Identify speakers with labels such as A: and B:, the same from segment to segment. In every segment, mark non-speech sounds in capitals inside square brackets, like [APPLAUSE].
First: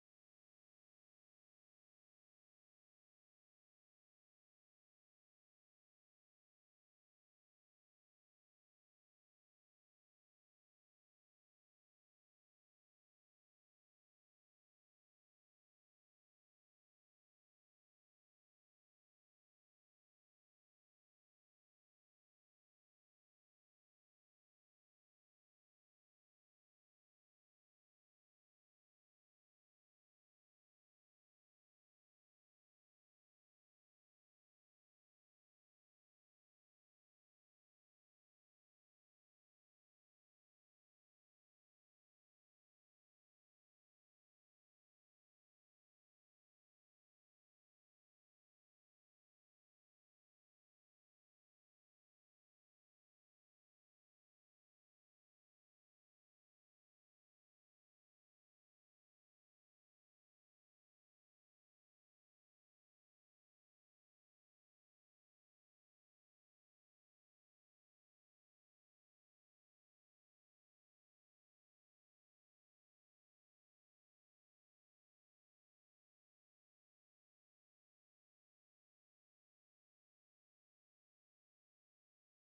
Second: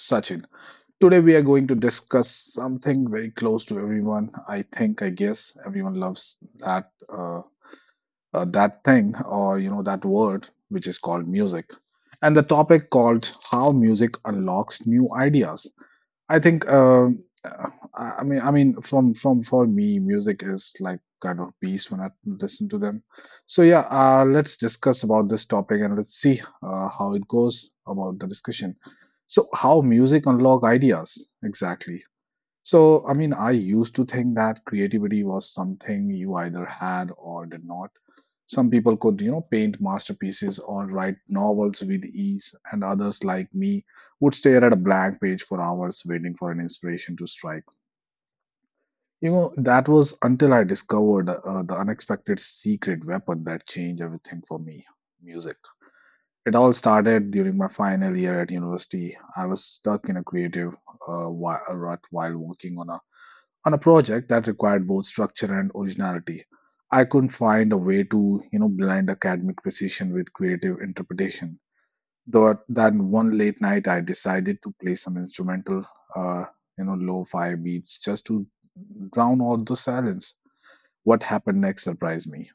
A: Sachin. Today, we are going to discuss something very close to everyone. I think, I guess, everyone loves that that thing or you know that word, which is called music, and the topic called how music unlocks new ideas. I think I mean from for me music is like kind of peace when I listen to them. So yeah, let's discuss about this topic and let's see how it goes about the discussion. So how music unlock ideas exactly? So I mean I used to think that creativity was something you either had or did not. Some people could, you know, paint masterpieces or write novels with ease, and others, like me, would stare at a blank page for hours waiting for an inspiration to strike. You know, that was until I discovered the unexpected secret weapon that changed everything for me music. It all started during my final year at university. I was stuck in a creative rut while working on a project that required both structure and originality. I couldn't find a way to, you know, blend academic precision with creative interpretation. Though that one late night, I decided to play some instrumental, uh, you know, lo-fi beats just to drown out the silence. What happened next surprised me.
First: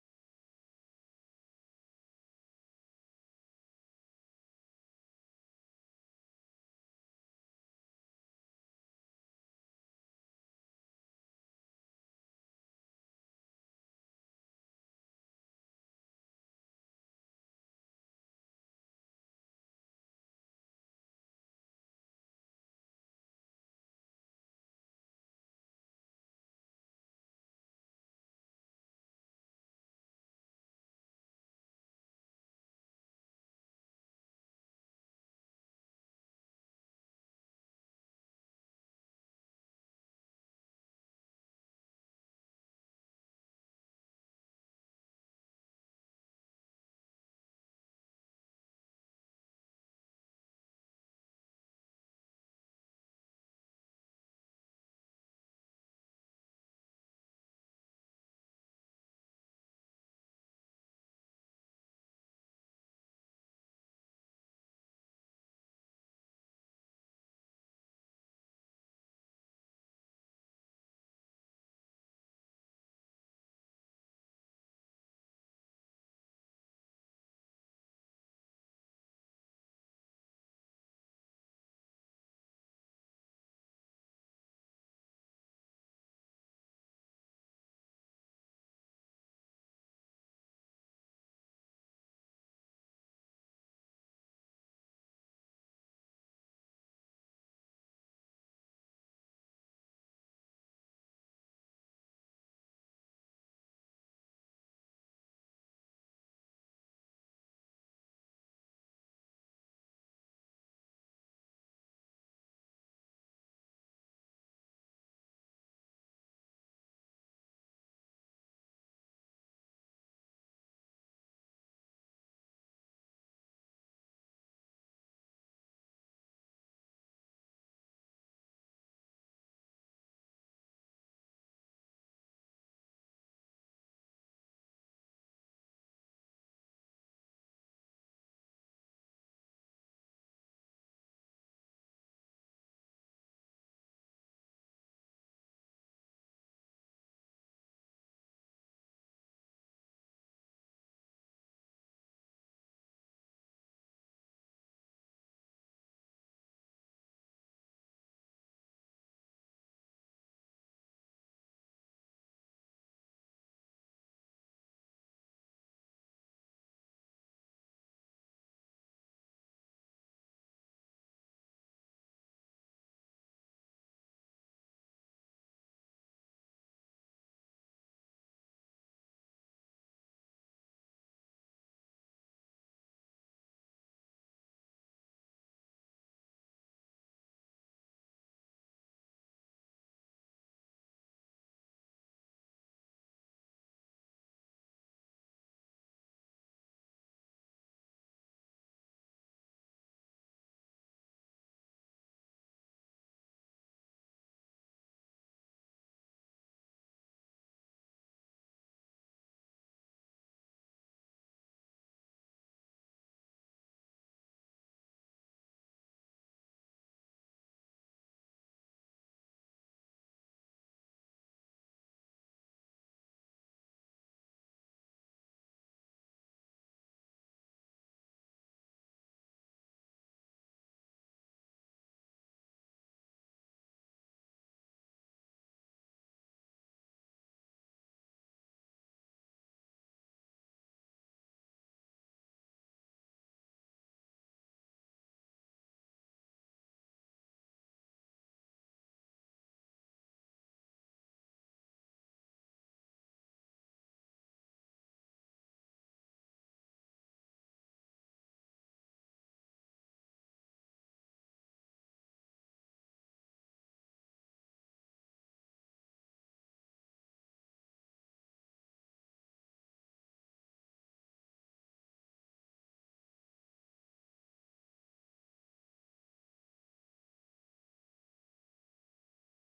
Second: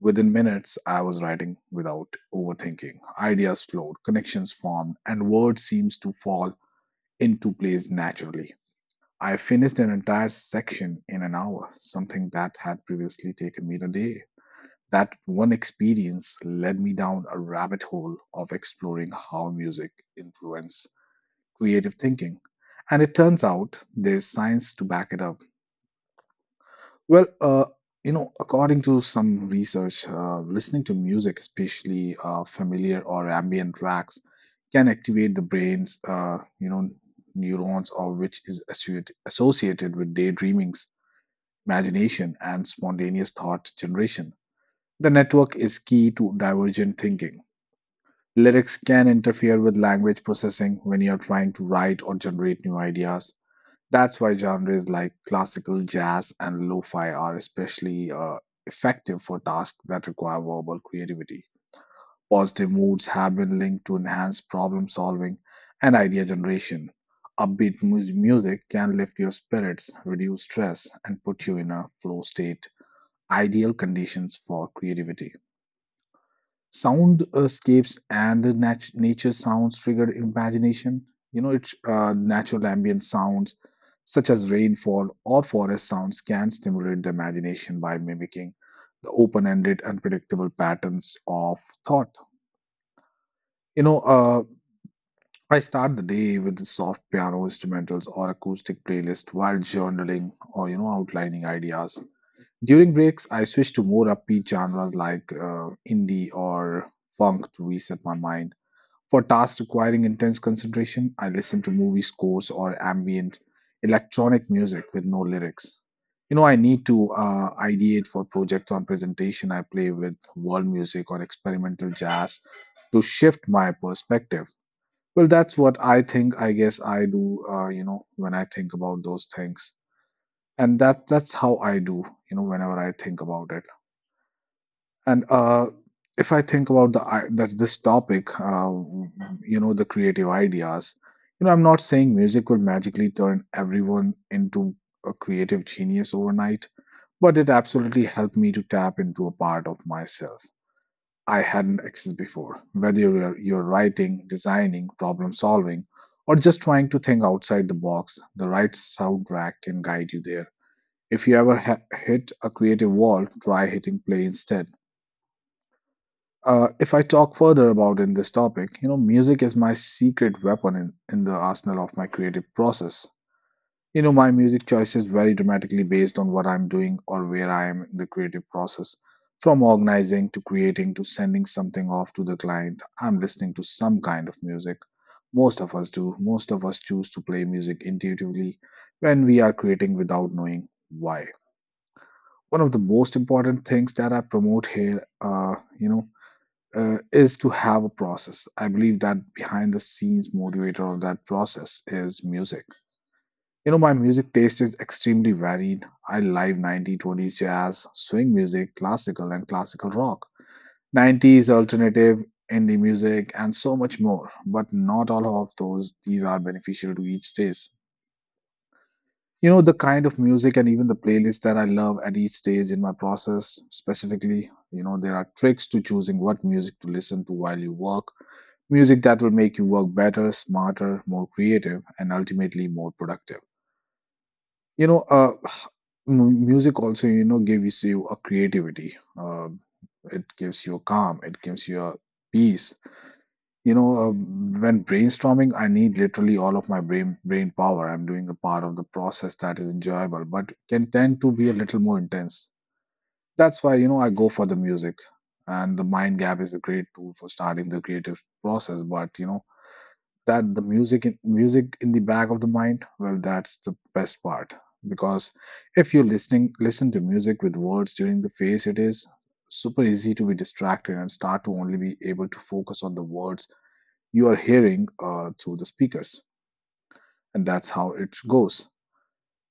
A: Within minutes, I was writing without overthinking. Ideas flowed, connections formed, and words seems to fall into place naturally. I finished an entire section in an hour, something that had previously taken me a day. That one experience led me down a rabbit hole of exploring how music influences creative thinking. And it turns out there's science to back it up. Well, you know, according to some research, listening to music, especially familiar or ambient tracks, can activate the brain's, you know, neurons or which is associated with daydreamings, imagination, and spontaneous thought generation. The network is key to divergent thinking. Lyrics can interfere with language processing when you're trying to write or generate new ideas. That's why genres like classical, jazz, and lo fi are especially effective for tasks that require verbal creativity. Positive moods have been linked to enhanced problem solving and idea generation. Music can lift your spirits, reduce stress, and put you in a flow state, ideal conditions for creativity. Soundscapes and nature sounds trigger imagination. You know, it's natural ambient sounds such as rainfall or forest sounds can stimulate the imagination by mimicking the open-ended, unpredictable patterns of thought. You know, I start the day with the soft piano instrumentals or acoustic playlist while journaling or you know outlining ideas. During breaks, I switch to more upbeat genres like indie or funk to reset my mind. For tasks requiring intense concentration, I listen to movie scores or ambient electronic music with no lyrics. You know, I need to ideate for projects on presentation. I play with world music or experimental jazz to shift my perspective. Well, that's what I think. I guess I do. You know, when I think about those things, and that's how I do. You know, whenever I think about it. And if I think about that this topic, you know, the creative ideas, you know, I'm not saying music will magically turn everyone into a creative genius overnight, but it absolutely helped me to tap into a part of myself I hadn't accessed before. Whether you're writing, designing, problem solving, or just trying to think outside the box, the right soundtrack can guide you there. If you ever hit a creative wall, try hitting play instead. If I talk further about in this topic, you know, music is my secret weapon in the arsenal of my creative process. You know, my music choices vary dramatically based on what I'm doing or where I am in the creative process. From organizing to creating to sending something off to the client, I'm listening to some kind of music. Most of us do. Most of us choose to play music intuitively when we are creating without knowing why. One of the most important things that I promote here, you know, is to have a process. I believe that behind the scenes motivator of that process is music. You know, my music taste is extremely varied. I like 1920s jazz, swing music, classical, and classical rock, 90s alternative, indie music, and so much more. But not all of those, these are beneficial to each stage. You know, the kind of music and even the playlist that I love at each stage in my process, specifically, you know, there are tricks to choosing what music to listen to while you work, music that will make you work better, smarter, more creative, and ultimately more productive. You know, [SIGHS] music also you know gives you a creativity. It gives you a calm. It gives you a peace. You know, when brainstorming, I need literally all of my brain power. I'm doing a part of the process that is enjoyable, but can tend to be a little more intense. That's why you know I go for the music. And the mind gap is a great tool for starting the creative process, but you know that the music in, music in the back of the mind, well that's the best part because if you're listen to music with words during the phase, it is super easy to be distracted and start to only be able to focus on the words you are hearing through the speakers. And that's how it goes,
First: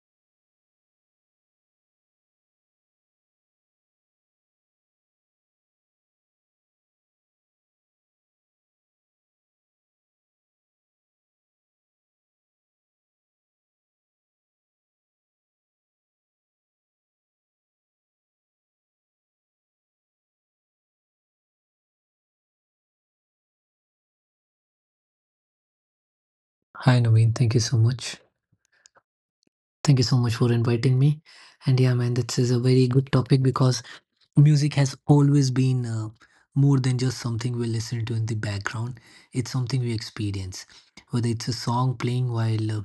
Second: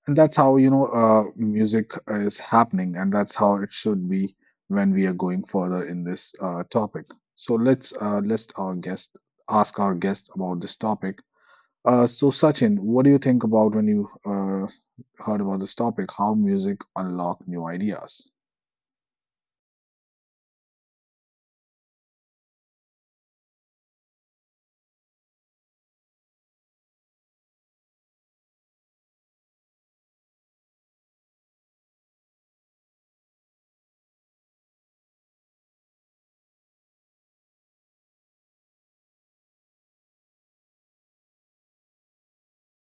A: and that's how you know music is happening, and that's how it should be. When we are going further in this topic, so let's let our guest ask our guest about this topic. So Sachin, what do you think about when you heard about this topic? How music unlock new ideas?
B: Hi Naveen, thank you so much. Thank you so much for inviting me. And yeah, man, this is a very good topic because music has always been more than just something we listen to in the background. It's something we experience. Whether it's a song playing while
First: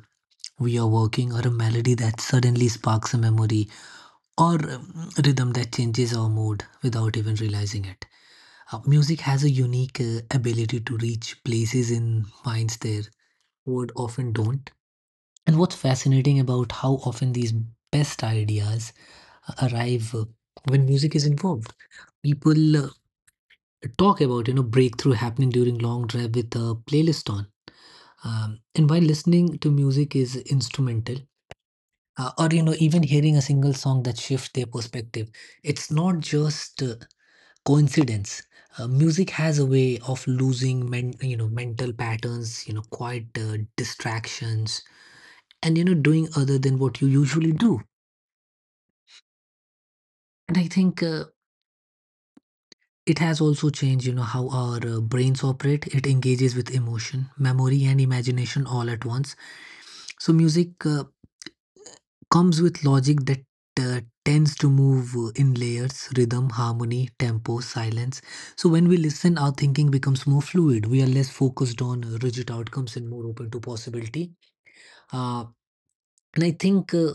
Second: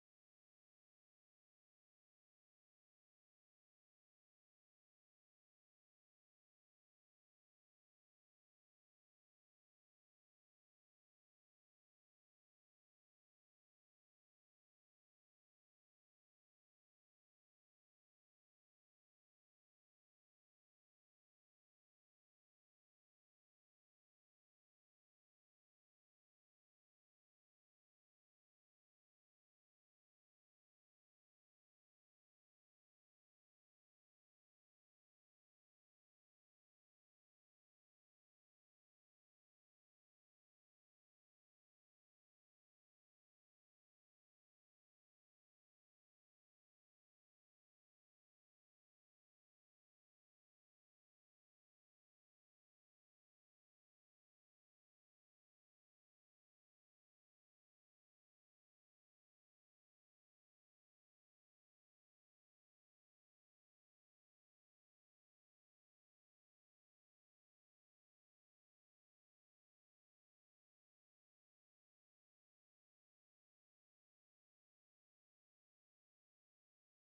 B: we are working, or a melody that suddenly sparks a memory, or rhythm that changes our mood without even realizing it. Music has a unique ability to reach places in minds there word often don't. And what's fascinating about how often these best ideas arrive when music is involved. People talk about breakthrough happening during long drive with a playlist on, and while listening to music is instrumental, or even hearing a single song that shifts their perspective, it's not just coincidence. Music has a way of losing mental patterns, quiet distractions, and doing other than what you usually do. And I think it has also changed, you know, how our brains operate. It engages with emotion, memory, and imagination all at once. So music comes with logic that uh, tends to move in layers, rhythm, harmony, tempo, silence. So when we listen, our thinking becomes more fluid. We are less focused on rigid outcomes and more open to possibility. Uh, and I think.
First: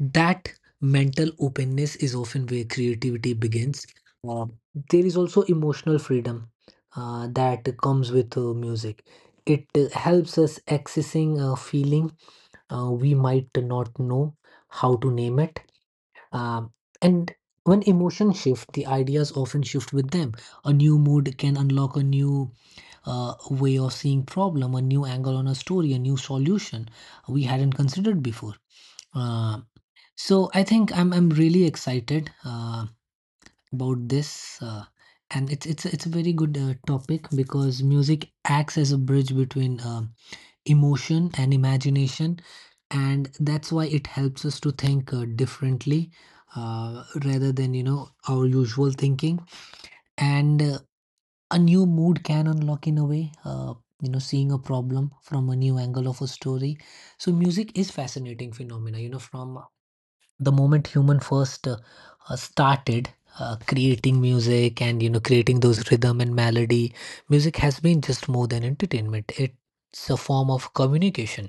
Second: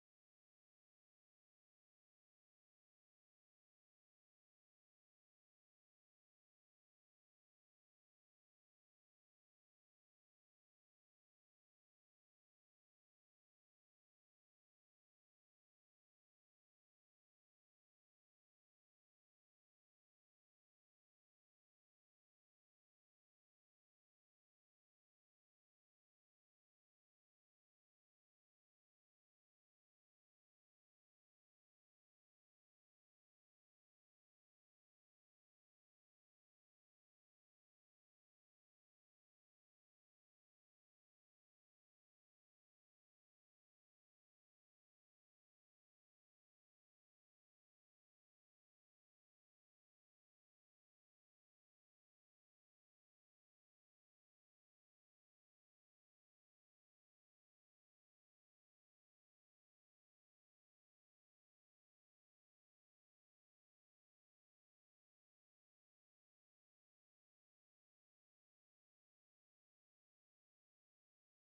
B: That mental openness is often where creativity begins. Uh, there is also emotional freedom that comes with music. It helps us accessing a feeling we might not know how to name it. Um, and when emotions shift, the ideas often shift with them. A new mood can unlock a new way of seeing problem, a new angle on a story, a new solution we hadn't considered before. Uh, so I think I'm really excited about this, and it's a very good topic because music acts as a bridge between emotion and imagination, and that's why it helps us to think differently rather than our usual thinking. And a new mood can unlock in a way, seeing a problem from a new angle of a story. So music is fascinating phenomena, you know, from the moment human first started creating music and creating those rhythm and melody. Music has been just more than entertainment, it's a form of communication,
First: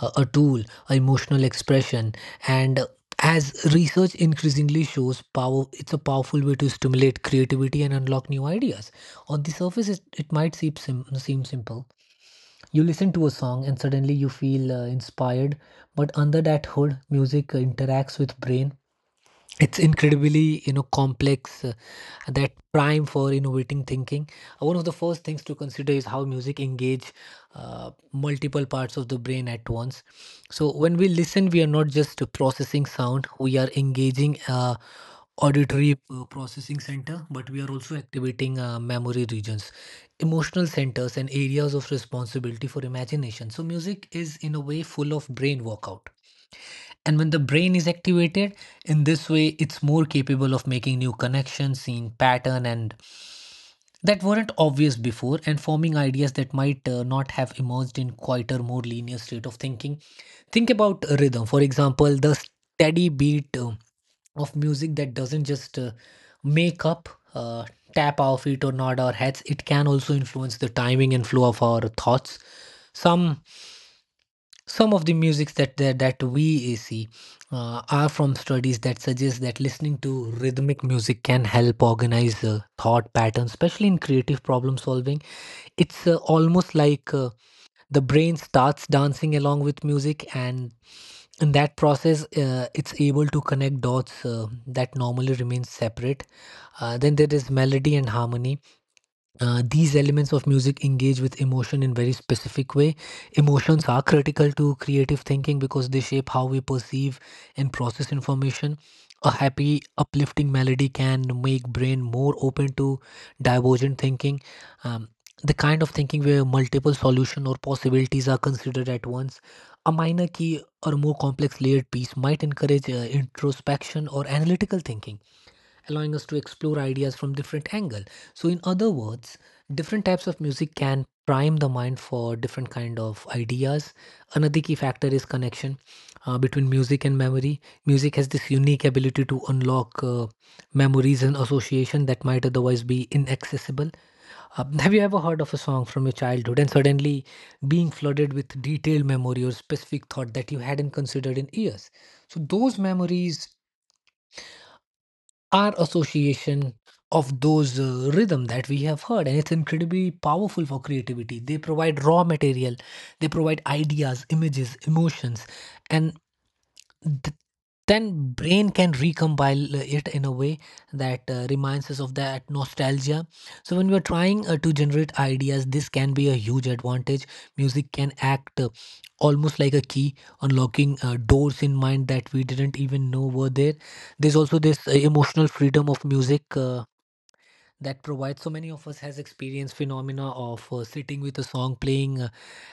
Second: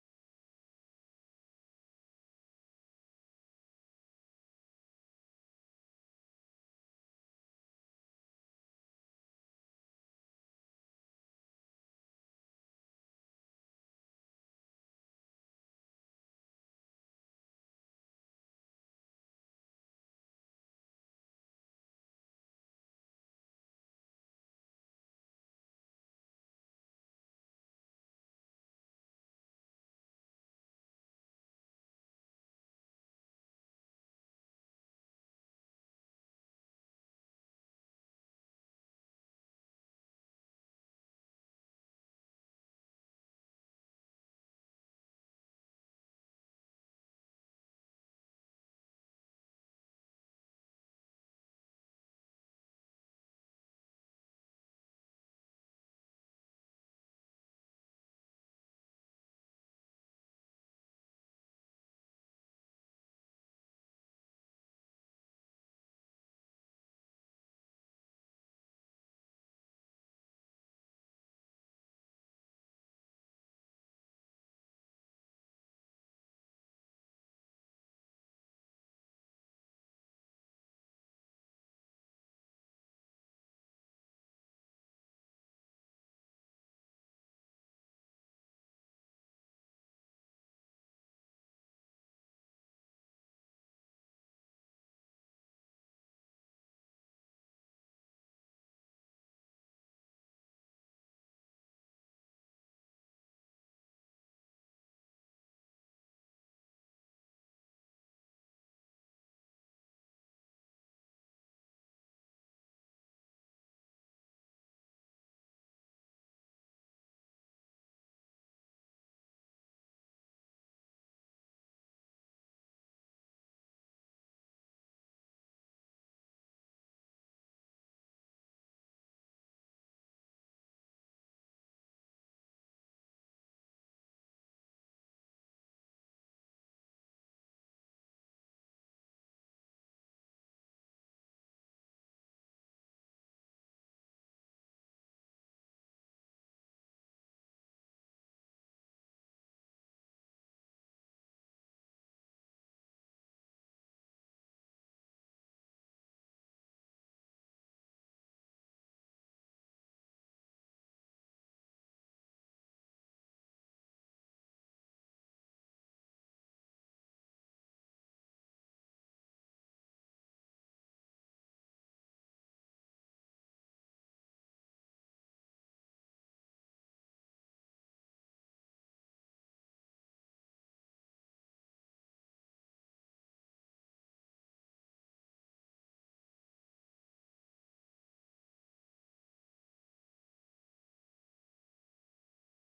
B: a tool, a emotional expression, and as research increasingly shows power, it's a powerful way to stimulate creativity and unlock new ideas. On the surface it might seem simple. You listen to a song and suddenly you feel inspired, but under that hood music interacts with brain. It's incredibly complex that prime for innovating thinking. One of the first things to consider is how music engage multiple parts of the brain at once. So when we listen we are not just processing sound, we are engaging auditory processing center, but we are also activating memory regions, emotional centers and areas of responsibility for imagination. So music is in a way full of brain workout. And when the brain is activated, in this way, it's more capable of making new connections, seeing pattern and that weren't obvious before, and forming ideas that might not have emerged in quieter, more linear state of thinking. Think about rhythm, for example, the steady beat of music that doesn't just make up, tap our feet or nod our heads. It can also influence the timing and flow of our thoughts. Some some of the musics that we see are from studies that suggest that listening to rhythmic music can help organize thought patterns, especially in creative problem solving. It's almost like the brain starts dancing along with music, and in that process, it's able to connect dots that normally remain separate. Then there is melody and harmony, these elements of music engage with emotion in very specific way. Emotions are critical to creative thinking because they shape how we perceive and process information. A happy uplifting melody can make brain more open to divergent thinking, um, the kind of thinking where multiple solution or possibilities are considered at once. A minor key or more complex layered piece might encourage introspection or analytical thinking, allowing us to explore ideas from different angle. So in other words, different types of music can prime the mind for different kind of ideas. Another key factor is connection between music and memory. Music has this unique ability to unlock memories and association that might otherwise be inaccessible. [LAUGHS] Have you ever heard of a song from your childhood and suddenly being flooded with detailed memory or specific thought that you hadn't considered in years? So those memories, our association of those rhythm that we have heard, and it's incredibly powerful for creativity. They provide raw material, they provide ideas, images, emotions, and th- then brain can recompile it in a way that reminds us of that nostalgia. So when we are trying to generate ideas, this can be a huge advantage. Music can act almost like a key unlocking doors in mind that we didn't even know were there. There's also this emotional freedom of music that provides. So many of us has experienced phenomena of sitting with a song playing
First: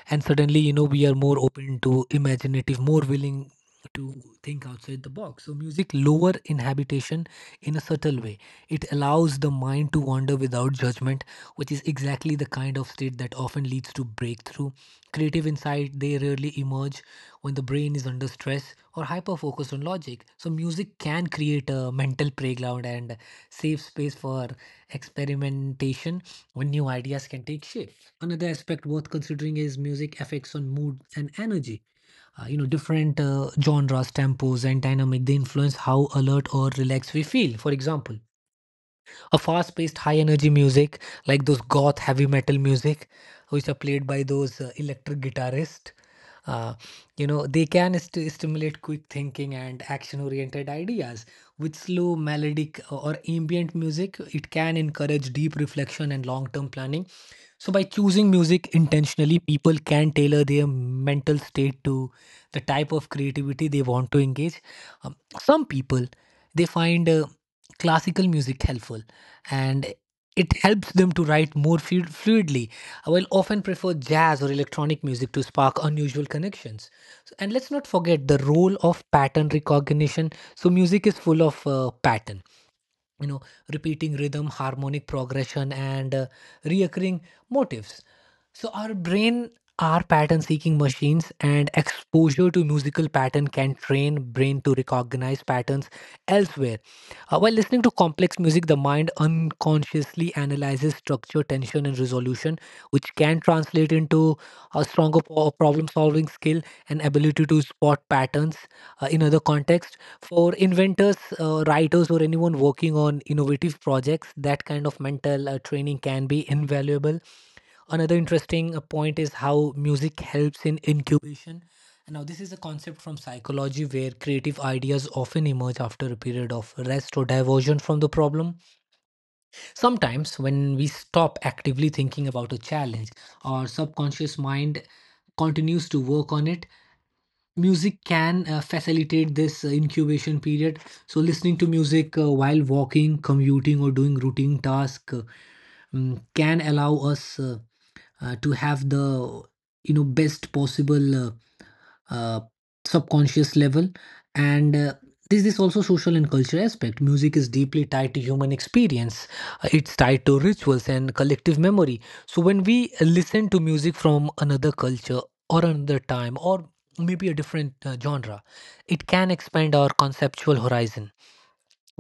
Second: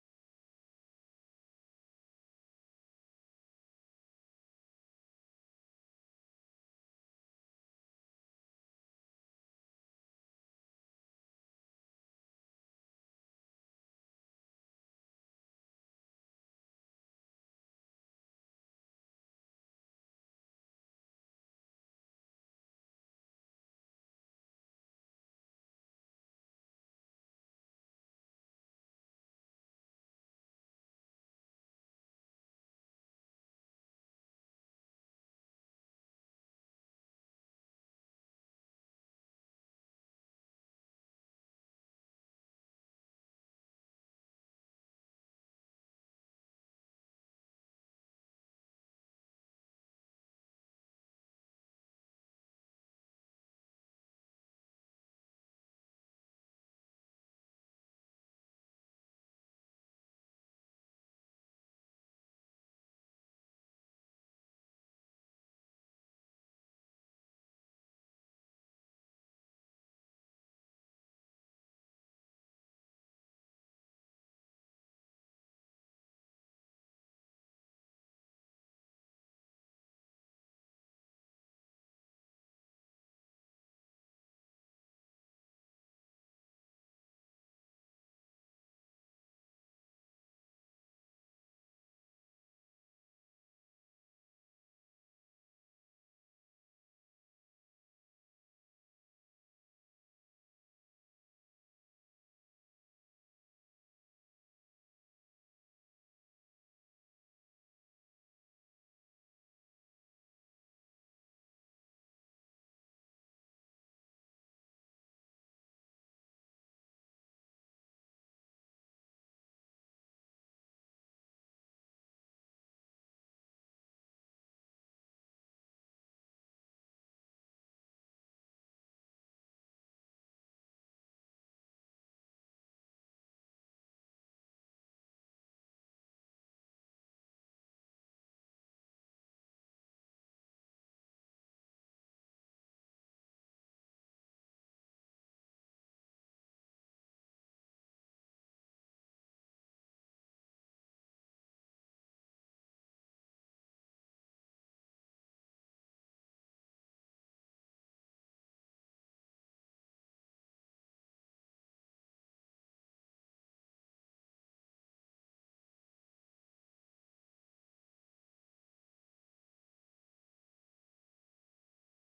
B: and suddenly we are more open to imaginative, more willing to think outside the box. So music lower inhabitation in a subtle way, it allows the mind to wander without judgment, which is exactly the kind of state that often leads to breakthrough. Creative insight they rarely emerge when the brain is under stress or hyper focused on logic. So music can create a mental playground and safe space for experimentation when new ideas can take shape. Another aspect worth considering is music effects on mood and energy. You know, different genres, tempos, and dynamic they influence how alert or relaxed we feel. For example, a fast paced high energy music like those goth heavy metal music which are played by those electric guitarists, uh, you know they can stimulate quick thinking and action oriented ideas. With slow melodic or ambient music, it can encourage deep reflection and long term planning. So, by choosing music intentionally, people can tailor their mental state to the type of creativity they want to engage. Some people they find classical music helpful, and it helps them to write more fluidly. While often prefer jazz or electronic music to spark unusual connections. So, and let's not forget the role of pattern recognition. So, music is full of pattern, you know, repeating rhythm, harmonic progression and reoccurring motifs. So our brain are pattern seeking machines, and exposure to musical pattern can train brain to recognize patterns elsewhere. While listening to complex music, the mind unconsciously analyzes structure, tension and resolution, which can translate into a stronger problem solving skill and ability to spot patterns in other contexts. For inventors, writers, or anyone working on innovative projects, that kind of mental training can be invaluable. Another interesting point is how music helps in incubation. Now, this is a concept from psychology where creative ideas often emerge after a period of rest or diversion from the problem. Sometimes, when we stop actively thinking about a challenge, our subconscious mind continues to work on it. Music can facilitate this incubation period. So, listening to music while walking, commuting, or doing routine tasks, can allow us to have the best possible uh, subconscious level. And this is also social and cultural aspect. Music is deeply tied to human experience. It's tied to rituals and collective memory. So when we listen to music from another culture or another time, or maybe a different genre, it can expand our conceptual horizon.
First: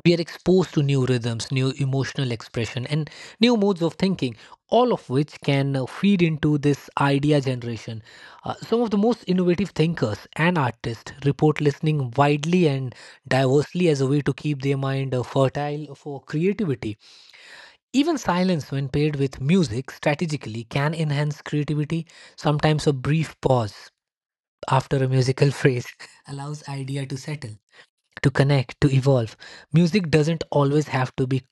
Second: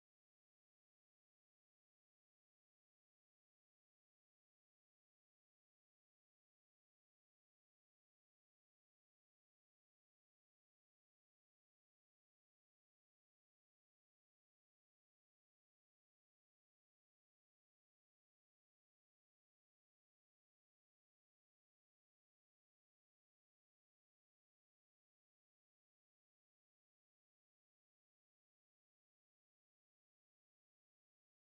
B: We are exposed to new rhythms, new emotional expression, and new modes of thinking, all of which can feed into this idea generation. Some of the most innovative thinkers and artists report listening widely and diversely as a way to keep their mind fertile for creativity. Even silence, when paired with music strategically, can enhance creativity. Sometimes a brief pause after a musical phrase [LAUGHS] allows idea to settle, to connect, to evolve. Music doesn't always have to be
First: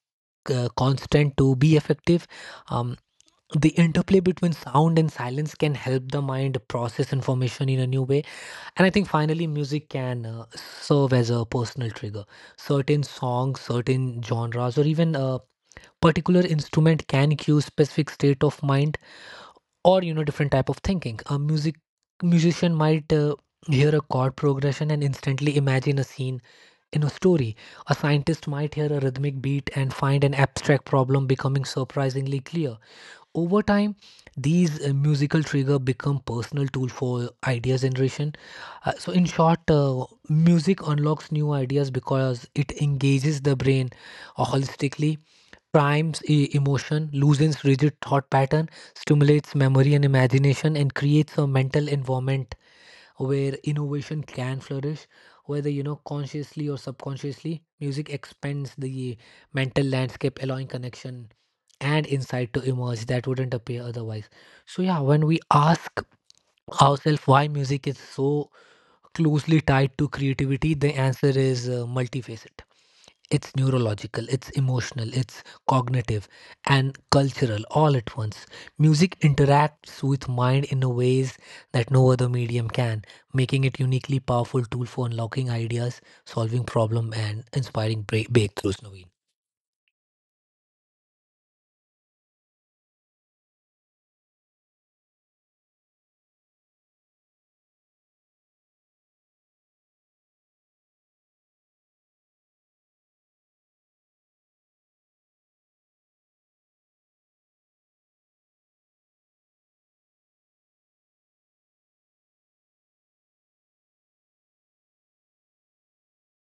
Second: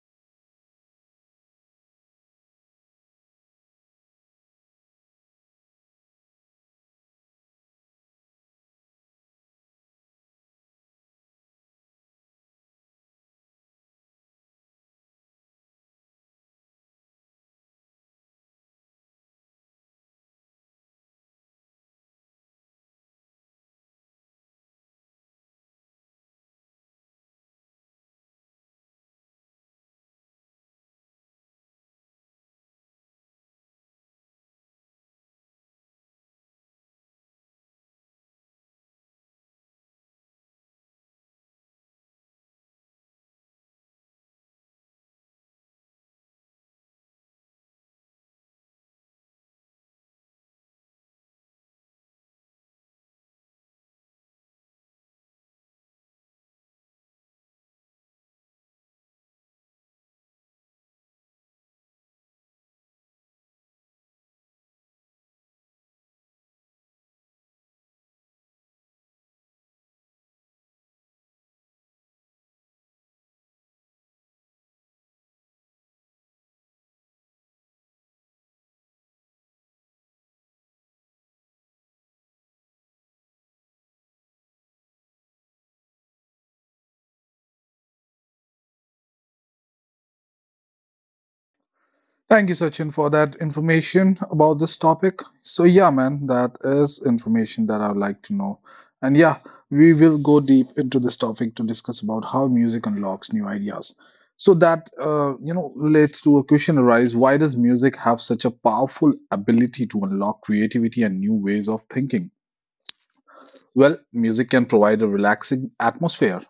B: constant to be effective. Um, the interplay between sound and silence can help the mind process information in a new way. And I think finally, music can serve as a personal trigger. Certain songs, certain genres, or even a particular instrument can cue specific state of mind or different type of thinking. A musician might hear a chord progression and instantly imagine a scene in a story. A scientist might hear a rhythmic beat and find an abstract problem becoming surprisingly clear over time. These musical trigger become personal tool for idea generation. So in short, music unlocks new ideas because it engages the brain holistically, primes emotion, loosens rigid thought pattern, stimulates memory and imagination, and creates a mental environment where innovation can flourish, whether consciously or subconsciously. Music expands the mental landscape, allowing connection and insight to emerge that wouldn't appear otherwise. So yeah, when we ask ourselves why music is so closely tied to creativity, the answer is multifaceted. It's neurological, it's emotional, it's cognitive, and cultural all at once. Music interacts with mind in a ways that no other medium can, making it uniquely powerful tool for unlocking ideas, solving problem, and inspiring breakthroughs, Naveen.
A: Thank you, Sachin, for that information about this topic. So, yeah, man, that is information that I would like to know. And yeah, we will go deep into this topic to discuss about how music unlocks new ideas. So that you know relates to a question arise: Why does music have such a powerful ability to unlock creativity and new ways of thinking? Well, music can provide a relaxing atmosphere.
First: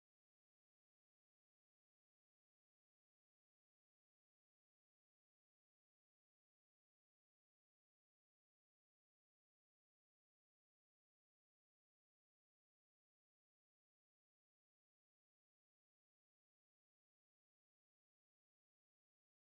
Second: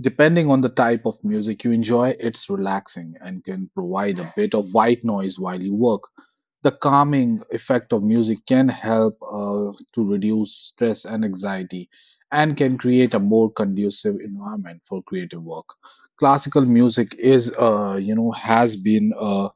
A: Depending on the type of music you enjoy, it's relaxing and can provide a bit of white noise while you work. The calming effect of music can help to reduce stress and anxiety and can create a more conducive environment for creative work. Classical music is you know has been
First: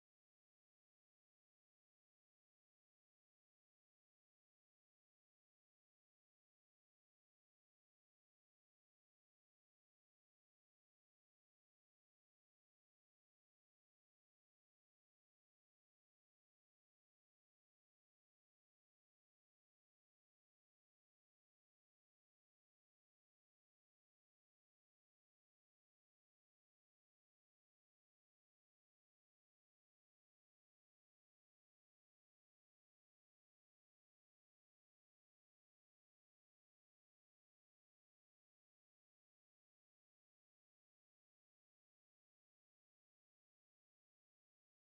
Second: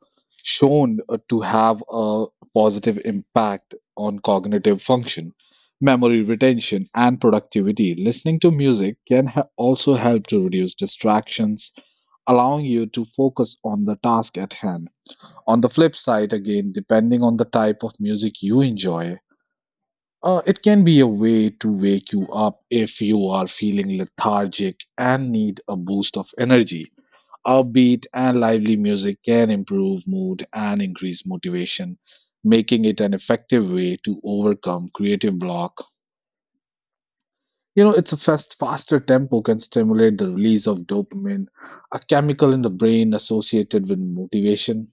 A: shown to have a positive impact on cognitive function, memory retention, and productivity. Listening to music can also help to reduce distractions, allowing you to focus on the task at hand. On the flip side, again, depending on the type of music you enjoy, it can be a way to wake you up if you are feeling lethargic and need a boost of energy. Upbeat and lively music can improve mood and increase motivation, making it an effective way to overcome creative block. You know, it's a fast, faster tempo can stimulate the release of dopamine, a chemical in the brain associated with motivation.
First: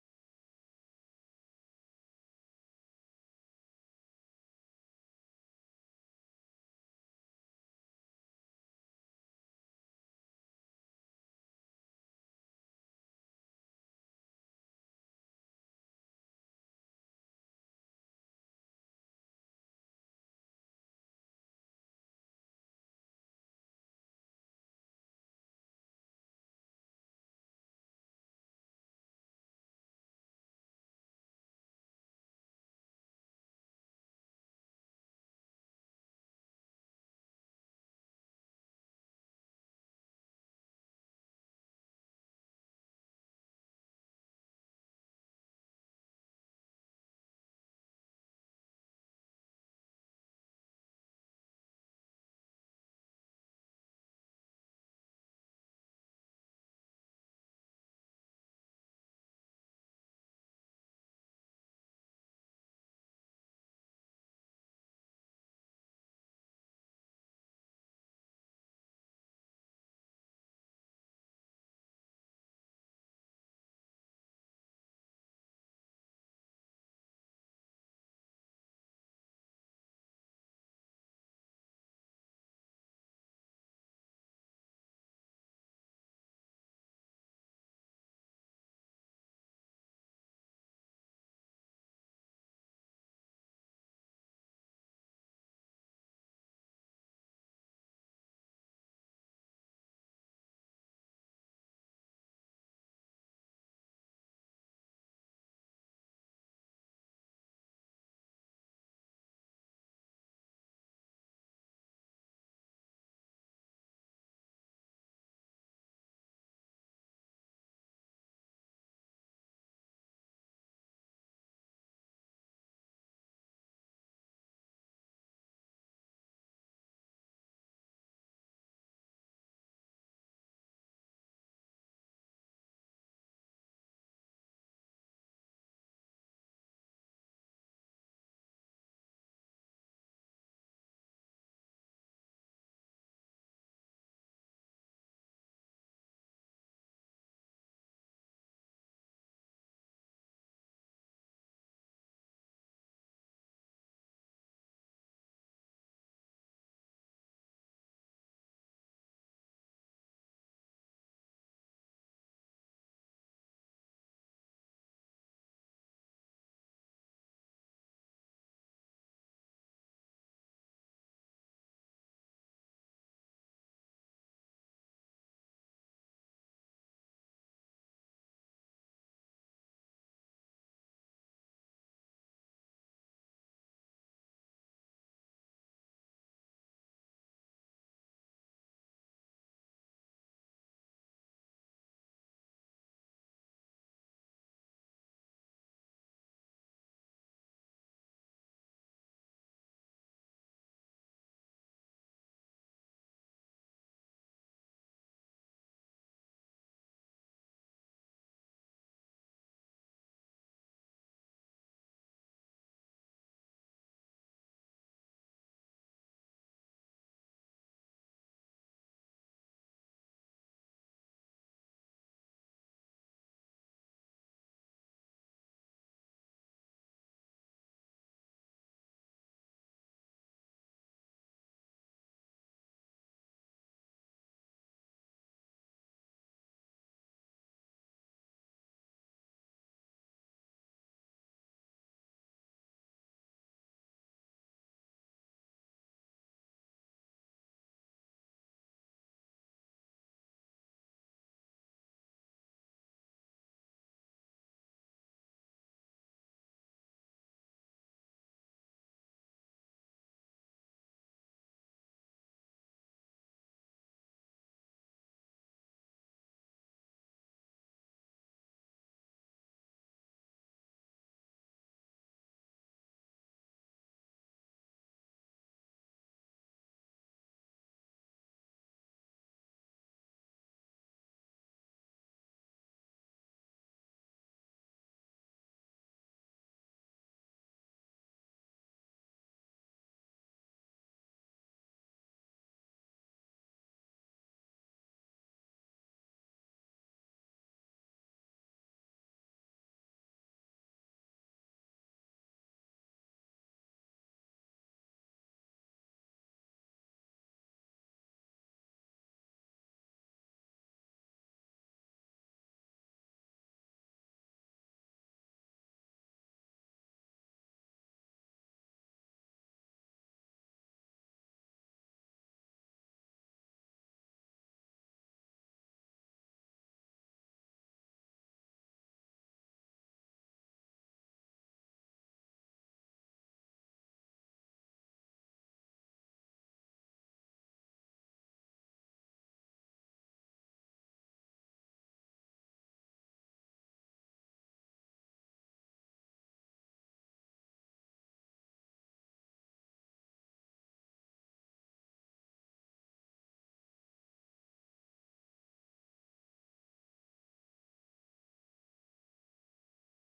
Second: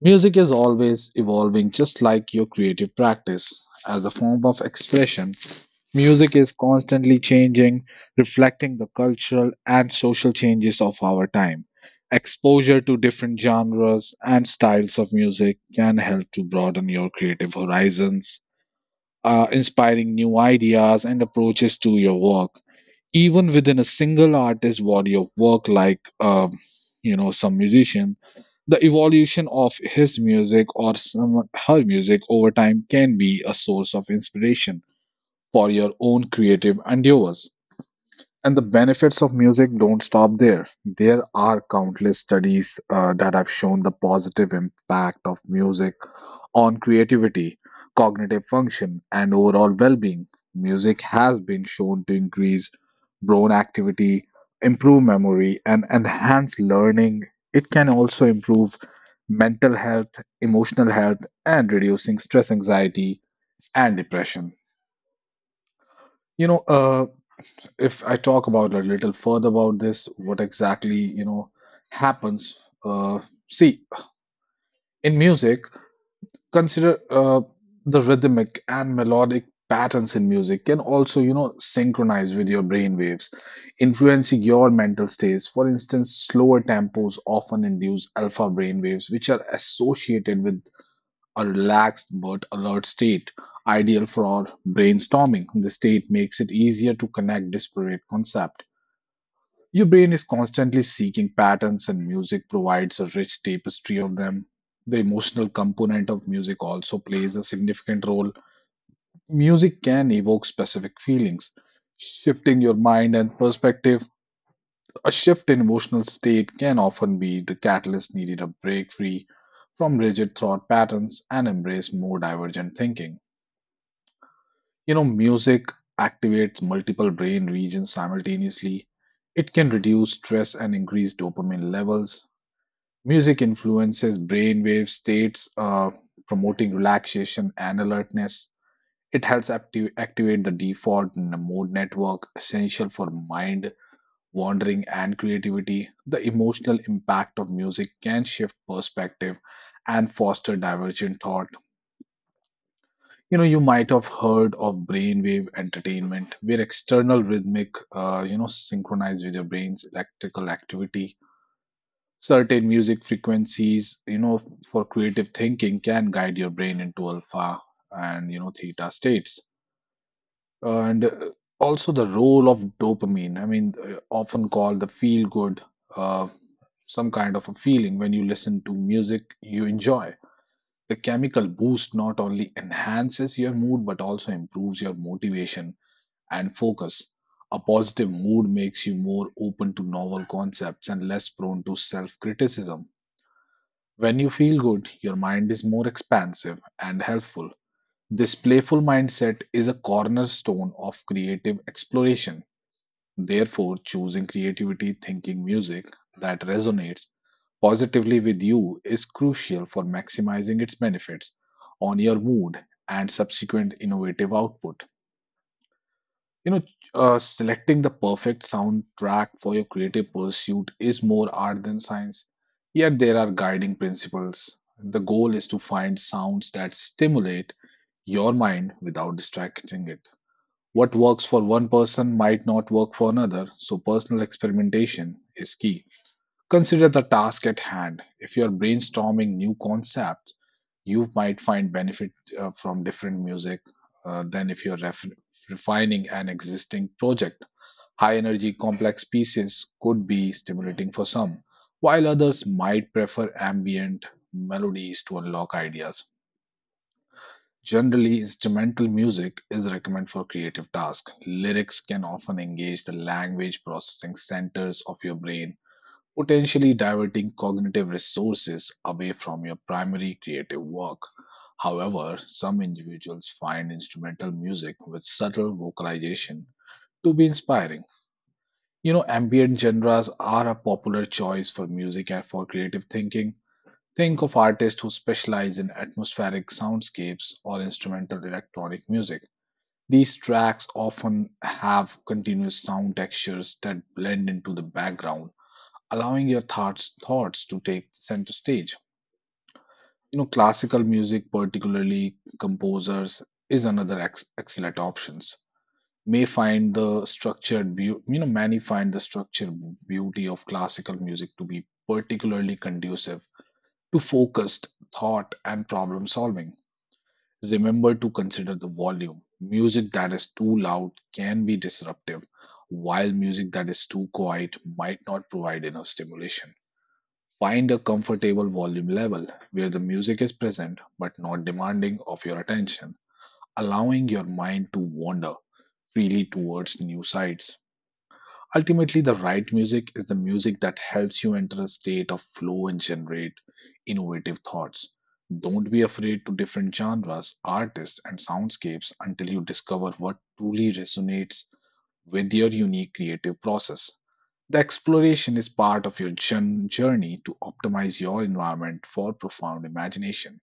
A: Music is always evolving, just like your creative practice. As a form of expression, music is constantly changing, reflecting the cultural and social changes of our time. Exposure to different genres and styles of music can help to broaden your creative horizons, inspiring new ideas and approaches to your work. Even within a single artist's body of work, like you know some musician, the evolution of his music or some, her music over time can be a source of inspiration for your own creative endeavors. And the benefits of music don't stop there. There are countless studies that have shown the positive impact of music on creativity, cognitive function, and overall well being. Music has been shown to increase brain activity, improve memory, and enhance learning. It can also improve mental health, emotional health, and reducing stress, anxiety, and depression. You know, if I talk about a little further about this, what exactly you know happens? Uh, See, in music, consider the rhythmic and melodic patterns in music can also you know synchronize with your brain waves, influencing your mental states. For instance, slower tempos often induce alpha brain waves, which are associated with a relaxed but alert state. Ideal for brainstorming. The state makes it easier to connect disparate concepts. Your brain is constantly seeking patterns, and music provides a rich tapestry of them. The emotional component of music also plays a significant role. Music can evoke specific feelings, shifting your mind and perspective. A shift in emotional state can often be the catalyst needed to break free from rigid thought patterns and embrace more divergent thinking. You know, music activates multiple brain regions simultaneously. It can reduce stress and increase dopamine levels. Music influences brainwave states, promoting relaxation and alertness. It helps activate the default mode network, essential for mind wandering and creativity. The emotional impact of music can shift perspective and foster divergent thought. You know, you might have heard of brainwave entertainment, where external rhythmic, you know, synchronized with your brain's electrical activity. Certain music frequencies, you know, for creative thinking can guide your brain into alpha and, you know, theta states. And Also the role of dopamine. Often called the feel good, uh, some kind of a feeling when you listen to music you enjoy. The chemical boost not only enhances your mood but also improves your motivation and focus. A positive mood makes you more open to novel concepts and less prone to self criticism. When you feel good, your mind is more expansive and helpful. This playful mindset is a cornerstone of creative exploration. Therefore, choosing creativity, thinking, music that resonates positively with you is crucial for maximizing its benefits on your mood and subsequent innovative output. You know, Selecting the perfect soundtrack for your creative pursuit is more art than science, yet there are guiding principles. The goal is to find sounds that stimulate your mind without distracting it. What works for one person might not work for another, so personal experimentation is key. Consider the task at hand. If you're brainstorming new concepts, you might find benefit from different music than if you're refining an existing project. High energy complex pieces could be stimulating for some, while others might prefer ambient melodies to unlock ideas. Generally, instrumental music is recommended for creative tasks. Lyrics can often engage the language processing centers of your brain, potentially diverting cognitive resources away from your primary creative work. However, some individuals find instrumental music with subtle vocalization to be inspiring. You know, ambient genres are a popular choice for music and for creative thinking. Think of artists who specialize in atmospheric soundscapes or instrumental electronic music. These tracks often have continuous sound textures that blend into the background, allowing your thoughts to take center stage. You know, classical music, particularly composers, is another excellent option. May find the structured beauty, many find the structured beauty of classical music to be particularly conducive to focused thought and problem solving. Remember to consider the volume. Music that is too loud can be disruptive, while music that is too quiet might not provide enough stimulation. Find a comfortable volume level where the music is present but not demanding of your attention, allowing your mind to wander freely towards new sights. Ultimately, the right music is the music that helps you enter a state of flow and generate innovative thoughts. Don't be afraid to different genres, artists, and soundscapes until you discover what truly resonates with your unique creative process. The exploration is part of your journey to optimize your environment for profound imagination.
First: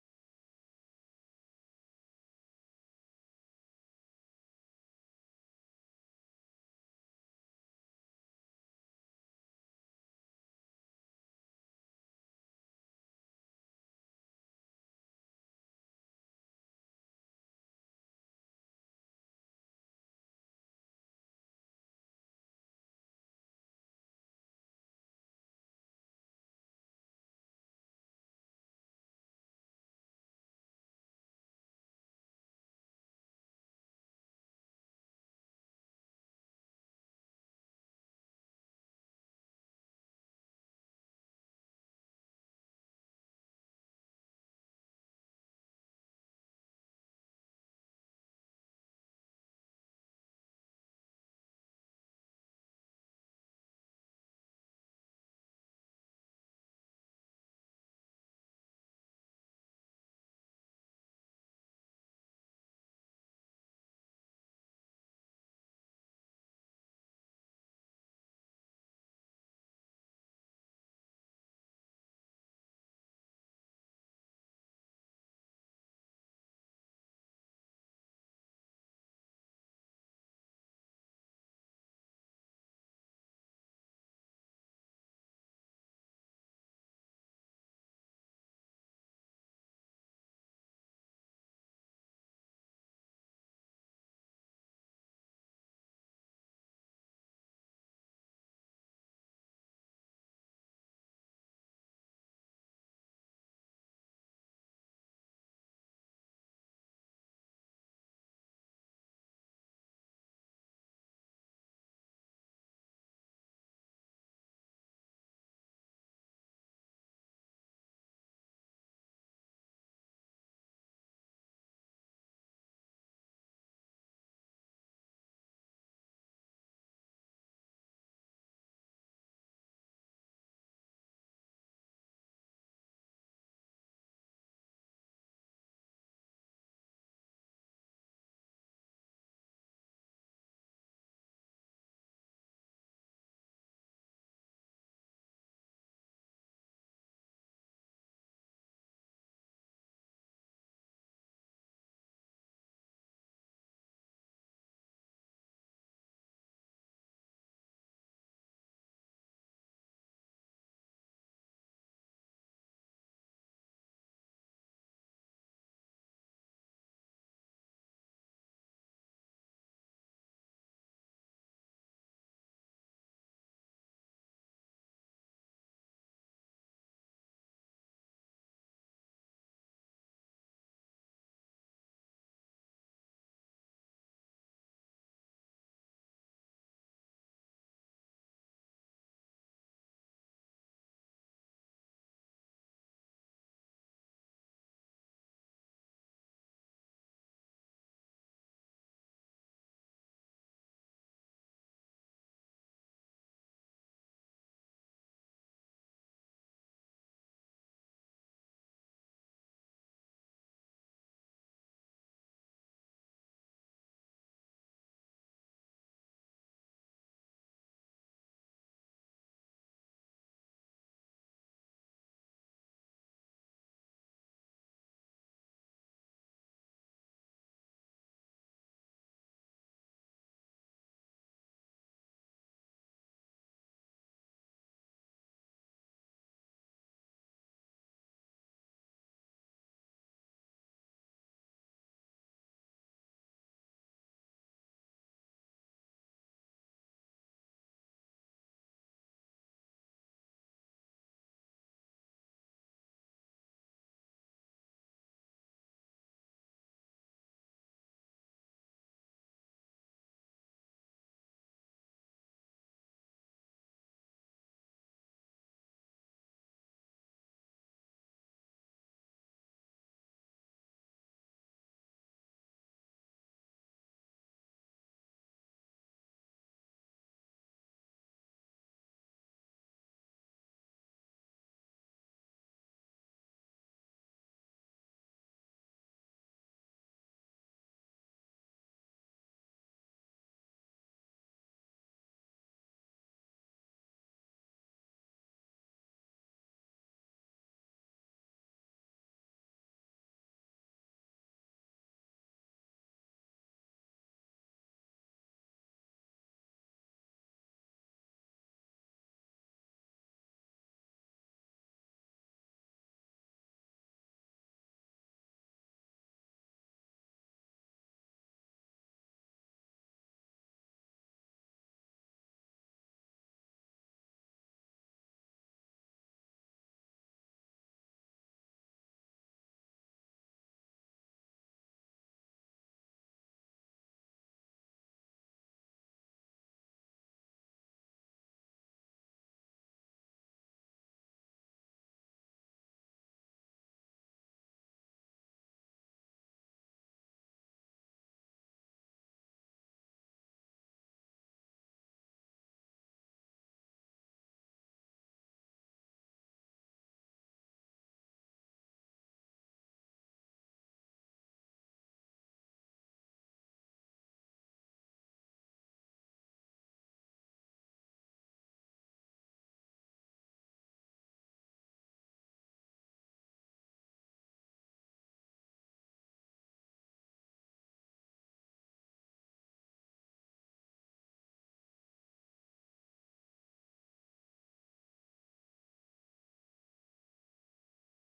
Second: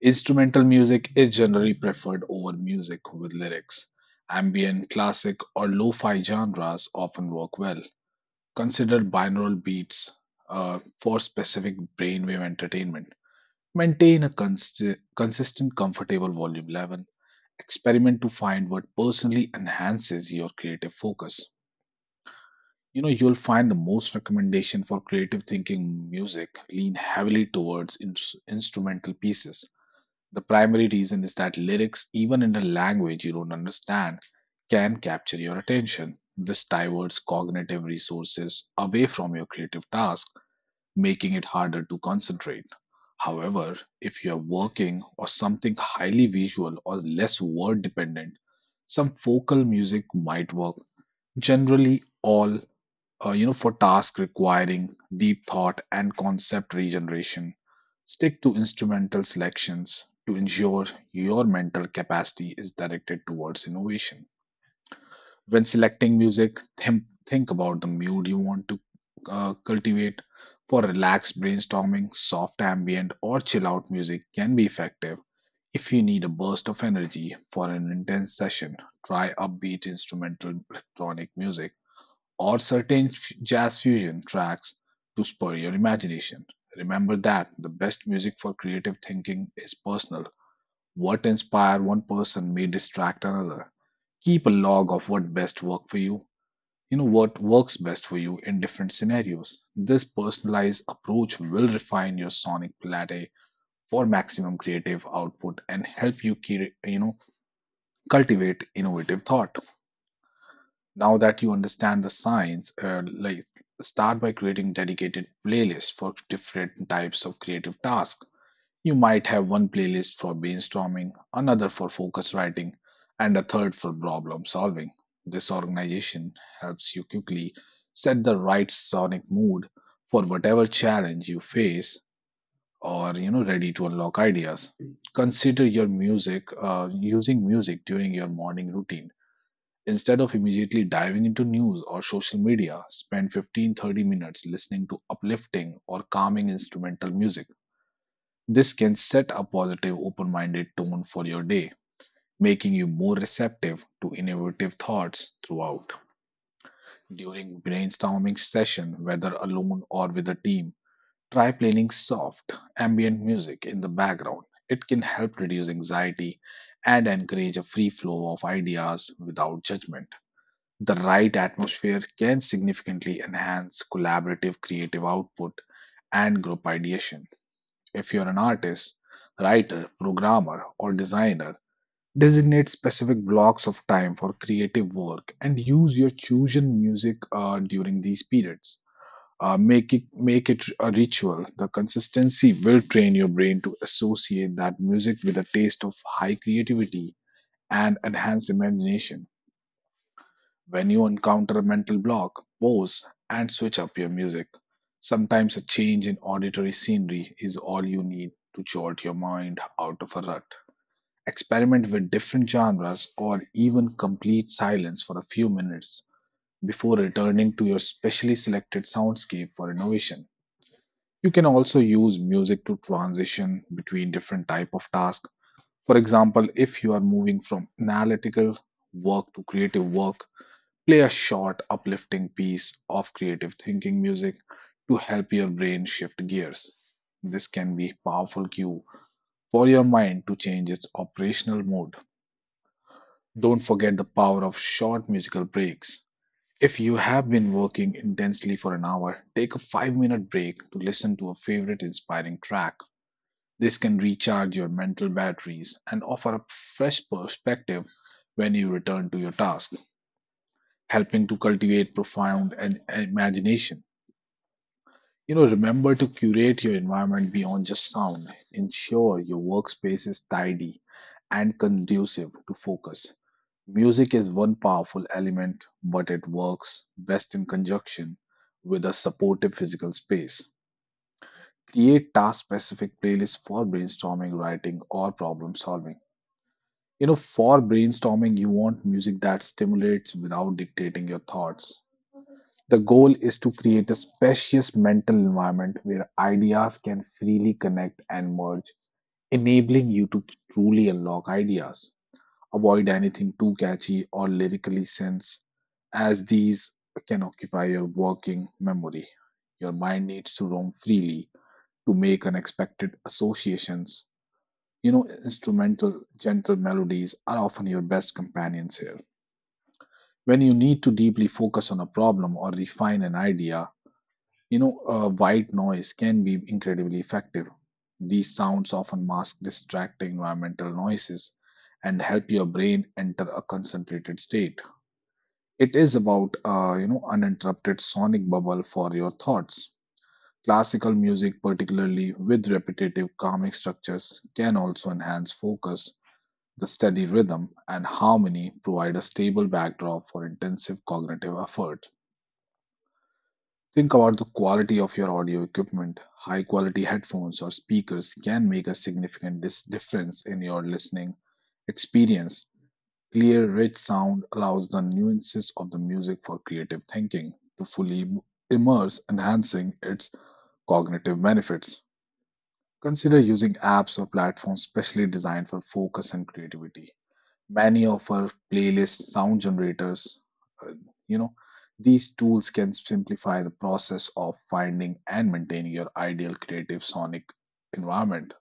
A: Instrumental music is generally preferred over music with lyrics. Ambient, classic, or lo fi genres often work well. Consider binaural beats for specific brainwave entertainment. Maintain a consistent, comfortable volume level. Experiment to find what personally enhances your creative focus. You know, you'll find the most recommendation for creative thinking music lean heavily towards instrumental pieces. The primary reason is that lyrics, even in a language you don't understand, can capture your attention. This diverts cognitive resources away from your creative task, making it harder to concentrate. However, if you are working on something highly visual or less word dependent, some focal music might work. Generally, all you know, for tasks requiring deep thought and concept regeneration, stick to instrumental selections to ensure your mental capacity is directed towards innovation. When selecting music, think about the mood you want to cultivate. For relaxed brainstorming, soft ambient or chill out music can be effective. If you need a burst of energy for an intense session, try upbeat instrumental electronic music or certain jazz fusion tracks to spur your imagination. Remember that the best music for creative thinking is personal. What inspires one person may distract another. Keep a log of what best worked for you you know what works best for you in different scenarios. This personalized approach will refine your sonic palette for maximum creative output and help you cre- you know cultivate innovative thought. Now that you understand the science, start by creating dedicated playlists for different types of creative tasks. You might have one playlist for brainstorming, another for focus writing, and a third for problem solving. This organization helps you quickly set the right sonic mood for whatever challenge you face, or you know, ready to unlock ideas. Consider your music Using music during your morning routine. Instead of immediately diving into news or social media, spend 15 30 minutes listening to uplifting or calming instrumental music. This can set a positive, open minded tone for your day, making you more receptive to innovative thoughts throughout. During brainstorming session, whether alone or with a team, try playing soft, ambient music in the background. It can help reduce anxiety and encourage a free flow of ideas without judgment. The right atmosphere can significantly enhance collaborative creative output and group ideation. If you're an artist, writer, programmer, or designer, designate specific blocks of time for creative work and use your chosen music during these periods. Make it a ritual. The consistency will train your brain to associate that music with a taste of high creativity and enhanced imagination. When you encounter a mental block, pause and switch up your music. Sometimes a change in auditory scenery is all you need to jolt your mind out of a rut. Experiment with different genres or even complete silence for a few minutes before returning to your specially selected soundscape for innovation. You can also use music to transition between different type of tasks. For example, if you are moving from analytical work to creative work, play a short, uplifting piece of creative thinking music to help your brain shift gears. This can be a powerful cue for your mind to change its operational mode. Don't forget the power of short musical breaks. If you have been working intensely for an hour, take a 5-minute break to listen to a favorite inspiring track. This can recharge your mental batteries and offer a fresh perspective when you return to your task, helping to cultivate profound and imagination. You know, remember to curate your environment beyond just sound. Ensure your workspace is tidy and conducive to focus. Music is one powerful element, but it works best in conjunction with a supportive physical space. Create task specific playlists for brainstorming, writing, or problem solving. You know, for brainstorming, you want music that stimulates without dictating your thoughts. The goal is to create a spacious mental environment where ideas can freely connect and merge, enabling you to truly unlock ideas. Avoid anything too catchy or lyrically sense, as these can occupy your working memory. Your mind needs to roam freely to make unexpected associations. You know, instrumental, gentle melodies are often your best companions here. When you need to deeply focus on a problem or refine an idea, white noise can be incredibly effective. These sounds often mask distracting environmental noises and help your brain enter a concentrated state. It is about, uninterrupted sonic bubble for your thoughts. Classical music, particularly with repetitive calming structures, can also enhance focus. The steady rhythm and harmony provide a stable backdrop for intensive cognitive effort. Think about the quality of your audio equipment. High quality headphones or speakers can make a significant difference in your listening experience. Clear, rich sound allows the nuances of the music for creative thinking to fully immerse, enhancing its cognitive benefits. Consider using apps or platforms specially designed for focus and creativity. Many of our playlist sound generators, uh, you know these tools can simplify the process of finding and maintaining your ideal creative sonic environment.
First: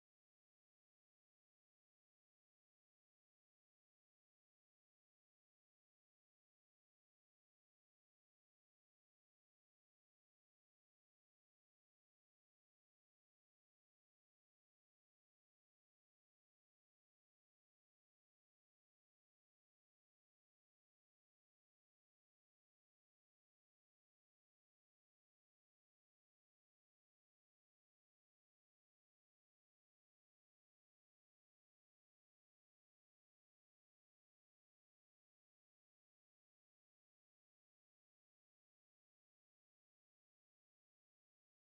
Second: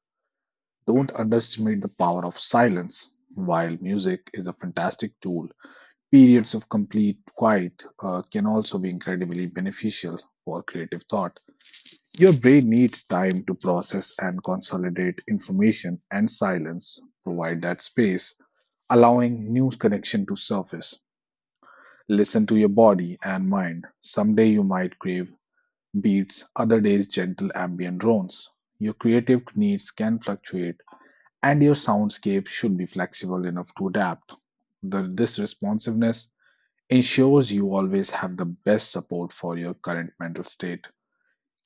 A: Don't underestimate the power of silence. While music is a fantastic tool, periods of complete quiet can also be incredibly beneficial for creative thought. Your brain needs time to process and consolidate information, and silence provide that space, allowing new connection to surface. Listen to your body and mind. Someday you might crave beats, other days gentle ambient drones. Your creative needs can fluctuate, and your soundscape should be flexible enough to adapt. This responsiveness ensures you always have the best support for your current mental state.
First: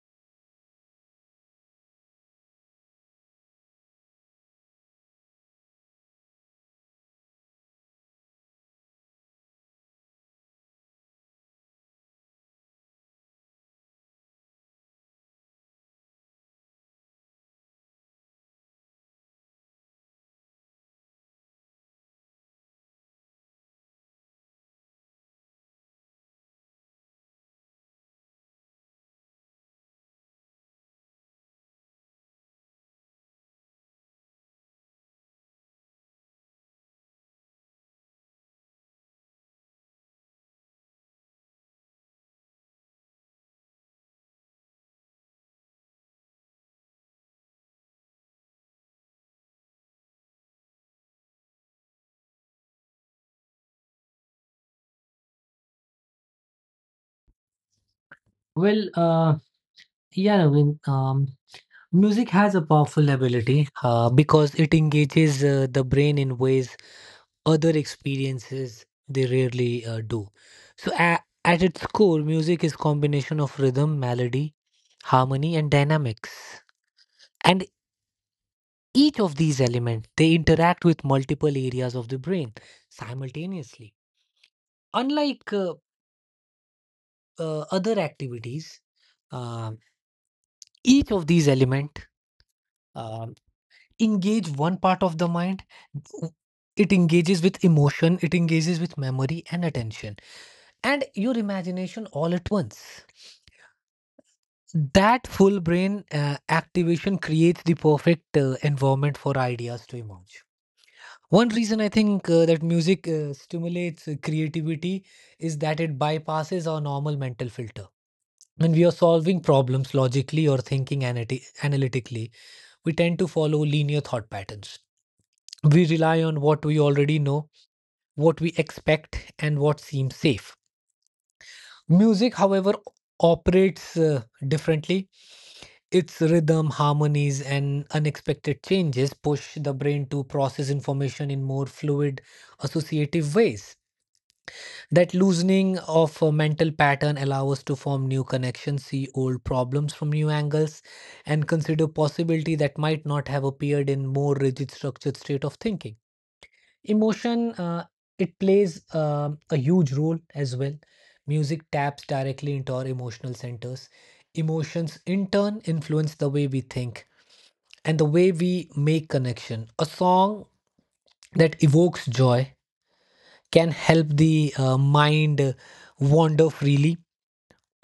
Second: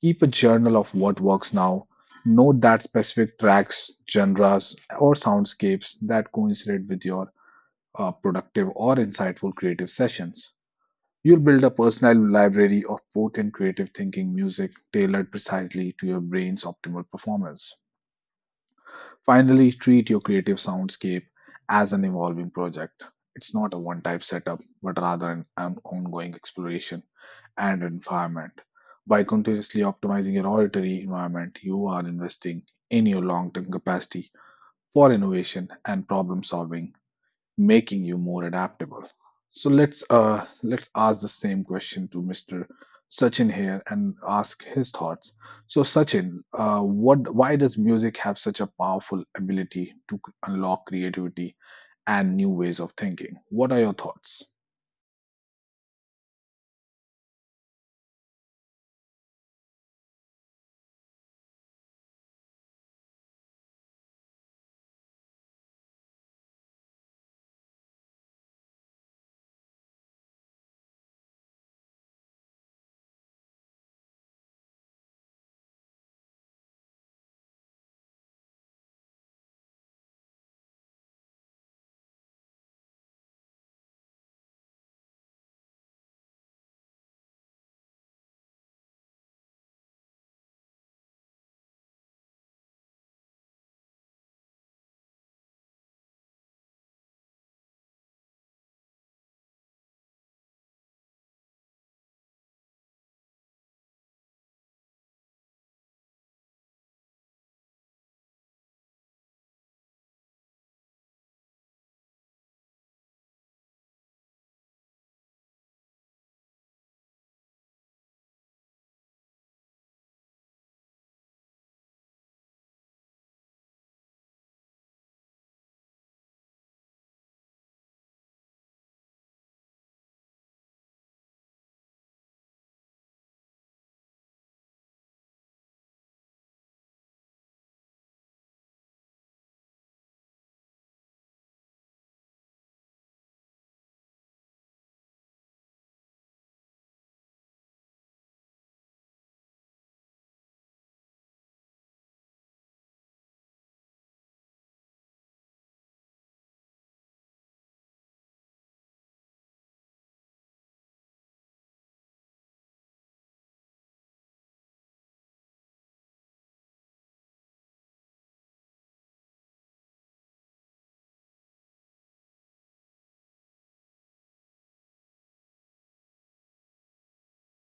A: Keep a journal of what works now. Note that specific tracks, genres, or soundscapes that coincide with your productive or insightful creative sessions. You'll build a personal library of potent creative thinking music tailored precisely to your brain's optimal performance. Finally, treat your creative soundscape as an evolving project. It's not a one type setup, but rather an ongoing exploration and environment. By continuously optimizing your auditory environment, you are investing in your long term capacity for innovation and problem solving making you more adaptable. So let's ask the same question to Mr. Sachin here and ask his thoughts. So Sachin, what why does music have such a powerful ability to unlock creativity and new ways of thinking? What are your thoughts?
B: Well, yeah, Naveen, music has a powerful ability. Because it engages the brain in ways other experiences they rarely do. So a at its core, music is combination of rhythm, melody, harmony, and dynamics. And each of these elements they interact with multiple areas of the brain simultaneously. Unlike other activities, um each of these elements um engage one part of the mind. W- It engages with emotion, it engages with memory and attention, and your imagination all at once. That full brain activation creates the perfect environment for ideas to emerge. One reason I think that music stimulates creativity is that it bypasses our normal mental filter. When we are solving problems logically or thinking analytically, we tend to follow linear thought patterns. We rely on what we already know, what we expect, and what seems safe. Music, however, operates differently. Its rhythm, harmonies, and unexpected changes push the brain to process information in more fluid, associative ways. That loosening of a mental pattern allows us to form new connections, see old problems from new angles, and consider possibility that might not have appeared in more rigid structured state of thinking. Emotion, it plays a huge role as well. Music taps directly into our emotional centers. Emotions in turn influence the way we think and the way we make connection. A song that evokes joy can help the mind wander freely,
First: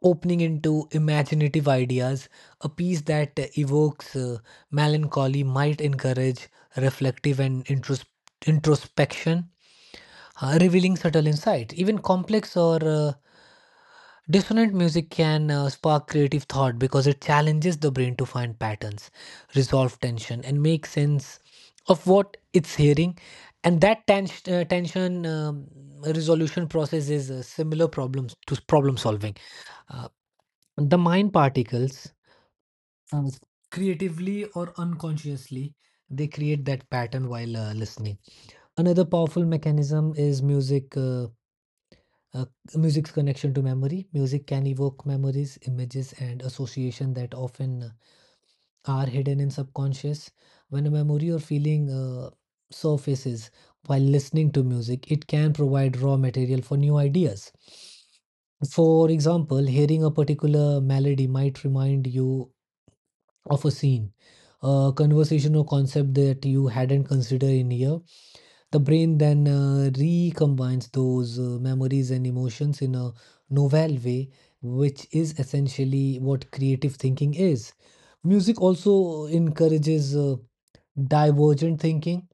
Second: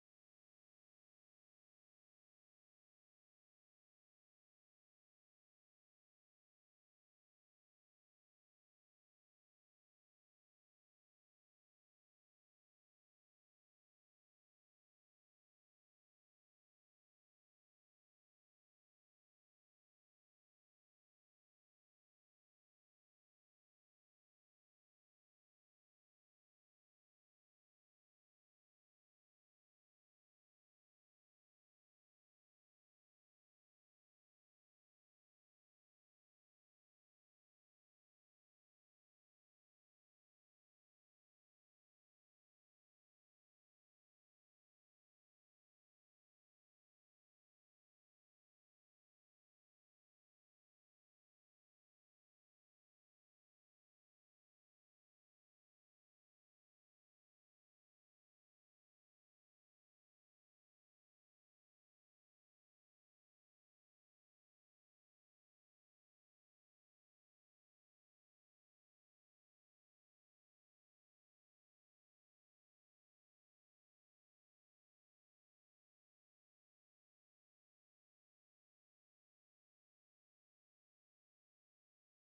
B: opening into imaginative ideas. A piece that evokes melancholy might encourage reflective and introspection, revealing subtle insight. Even complex or dissonant music can spark creative thought because it challenges the brain to find patterns, resolve tension, and make sense of what it's hearing. And that tension resolution process is similar problems to problem solving. Uh, the mind particles, uh, creatively or unconsciously, they create that pattern while listening. Another powerful mechanism is music. Uh, music's connection to memory. Music can evoke memories, images, and association that often are hidden in subconscious. When a memory or feeling surfaces while listening to music, it can provide raw material for new ideas. For example, hearing a particular melody might remind you of a scene, a conversation or concept that you hadn't considered in years. The brain then recombines those memories and emotions in a novel way, which is essentially what creative thinking is. Music also encourages divergent thinking,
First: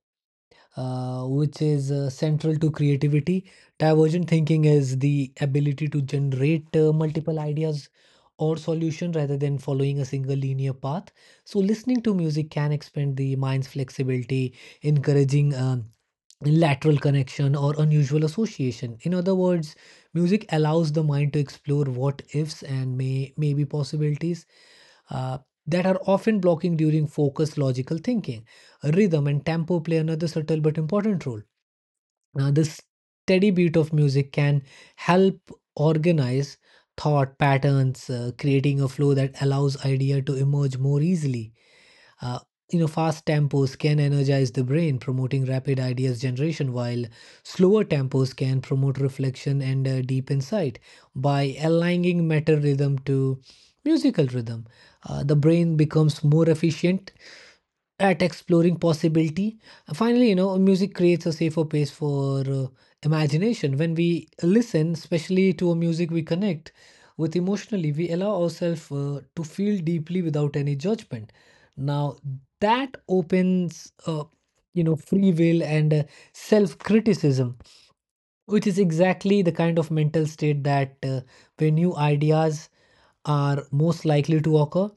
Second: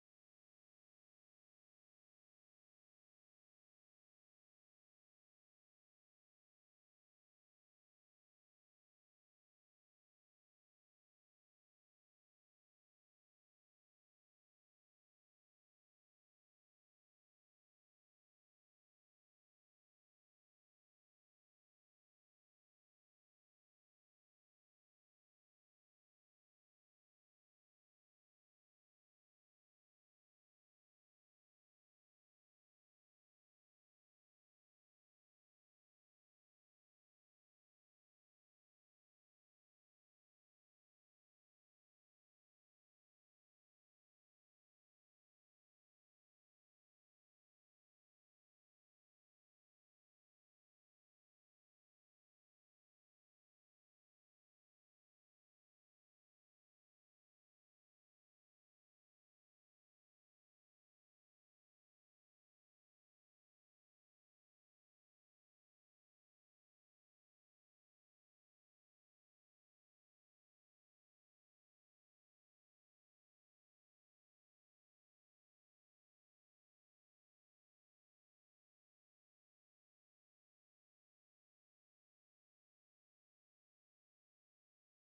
B: which is central to creativity. Divergent thinking is the ability to generate multiple ideas or solution rather than following a single linear path. So listening to music can expand the mind's flexibility, encouraging lateral connection or unusual association. In other words, music allows the mind to explore what ifs and maybe possibilities uh, that are often blocking during focused logical thinking. Rhythm and tempo play another subtle but important role. Now, this steady beat of music can help organize thought patterns, creating a flow that allows idea to emerge more easily. Uh, fast tempos can energize the brain, promoting rapid ideas generation, while slower tempos can promote reflection and deep insight by aligning matter rhythm to musical rhythm. The brain becomes more efficient at exploring possibility. Finally, music creates a safer space for imagination. When we listen, especially to a music we connect with emotionally, we allow ourselves to feel deeply without any judgment. Now, that opens, free will and self criticism, which is exactly the kind of mental state that where new ideas are most likely to occur.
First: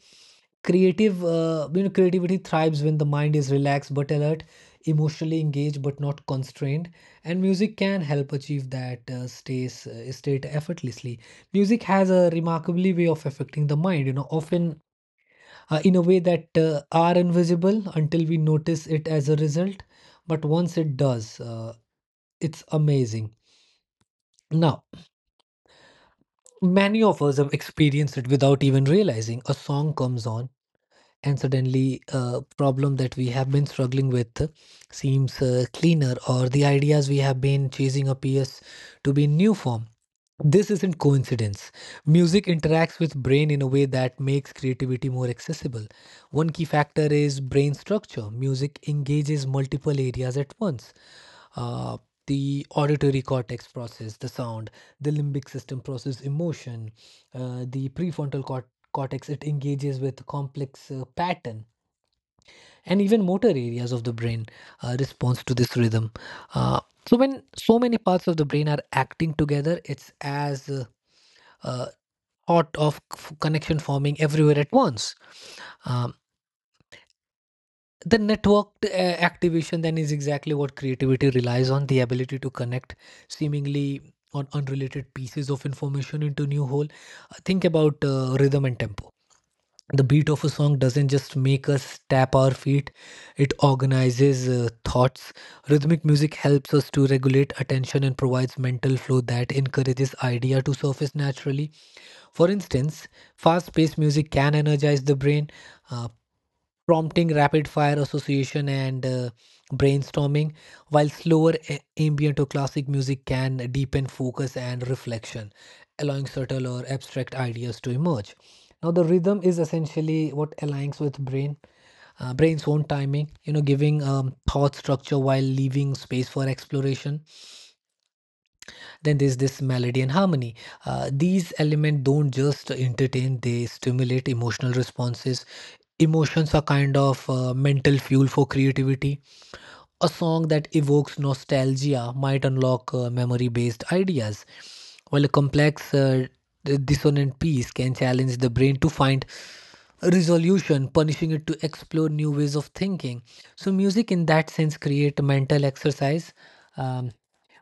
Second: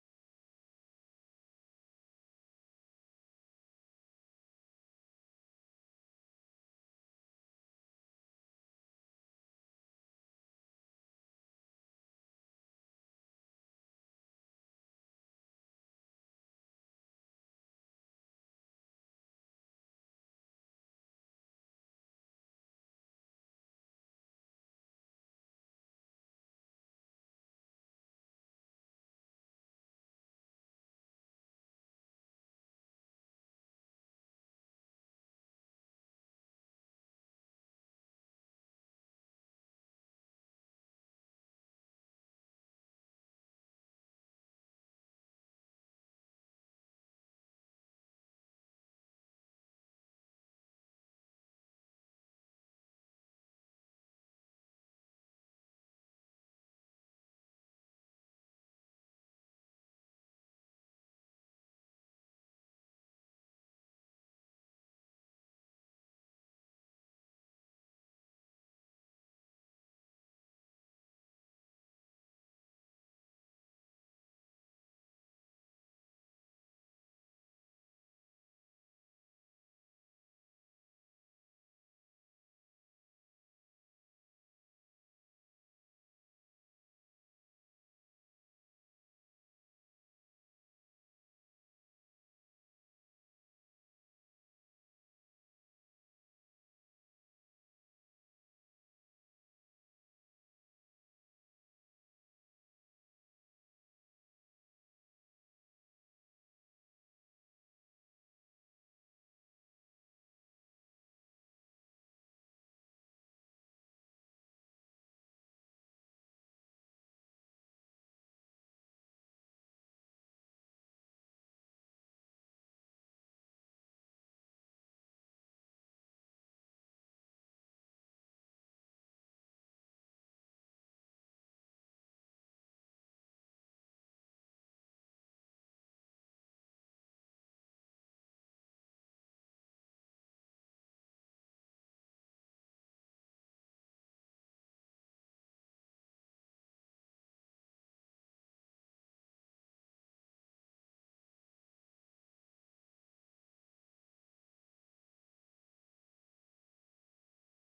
B: Creative, creativity thrives when the mind is relaxed but alert, emotionally engaged but not constrained, and music can help achieve that state effortlessly. Music has a remarkably way of affecting the mind, often in a way that are invisible until we notice it as a result. But once it does, it's amazing. Now, many of us have experienced it without even realizing. A song comes on and suddenly a problem that we have been struggling with seems cleaner, or the ideas we have been chasing appears to be in new form. This isn't coincidence. Music interacts with brain in a way that makes creativity more accessible. One key factor is brain structure. Music engages multiple areas at once. Uh, the auditory cortex process the sound, the limbic system process emotion, the prefrontal cortex it engages with complex pattern, and even motor areas of the brain responds to this rhythm. Uh, so when so many parts of the brain are acting together, it's as uh, thought of connection forming everywhere at once. Um, the networked activation then is exactly what creativity relies on: the ability to connect seemingly on unrelated pieces of information into new whole. Think about rhythm and tempo. The beat of a song doesn't just make us tap our feet, it organizes thoughts. Rhythmic music helps us to regulate attention and provides mental flow that encourages idea to surface naturally. For instance, fast paced music can energize the brain, uh, prompting rapid fire association and brainstorming, while slower ambient or classic music can deepen focus and reflection, allowing subtle or abstract ideas to emerge. Now, the rhythm is essentially what aligns with brain's own timing, giving thought structure while leaving space for exploration. Then there's this melody and harmony. These elements don't just entertain, they stimulate emotional responses. Emotions are kind of mental fuel for creativity. A song that evokes nostalgia might unlock memory based ideas, while a complex, dissonant piece can challenge the brain to find resolution, punishing it to explore new ways of thinking. So, music in that sense create mental exercise um,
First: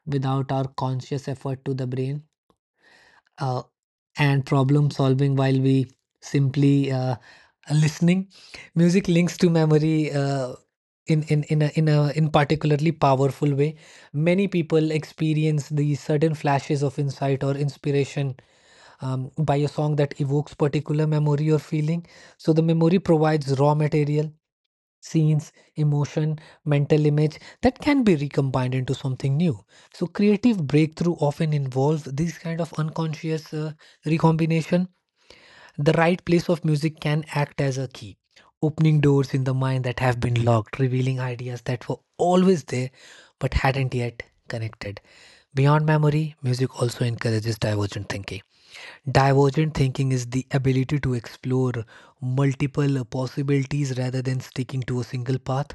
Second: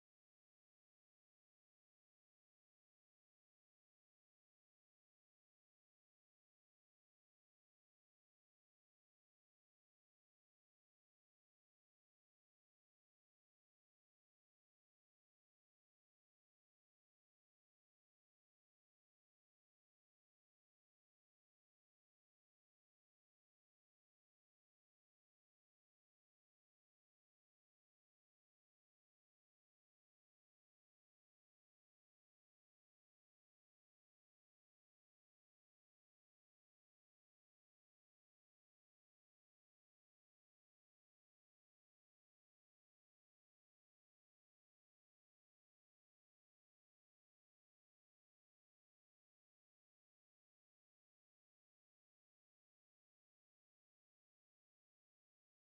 B: without our conscious effort to the brain. Uh, and problem solving while we simply listening. Music links to memory in particularly powerful way. Many people experience these sudden flashes of insight or inspiration by a song that evokes particular memory or feeling. So the memory provides raw material: scenes, emotion, mental image that can be recombined into something new. So creative breakthrough often involve these kind of unconscious recombination. The right place of music can act as a key, opening doors in the mind that have been locked, revealing ideas that were always there but hadn't yet connected. Beyond memory, music also encourages divergent thinking. Divergent thinking is the ability to explore multiple possibilities rather than sticking to a single path,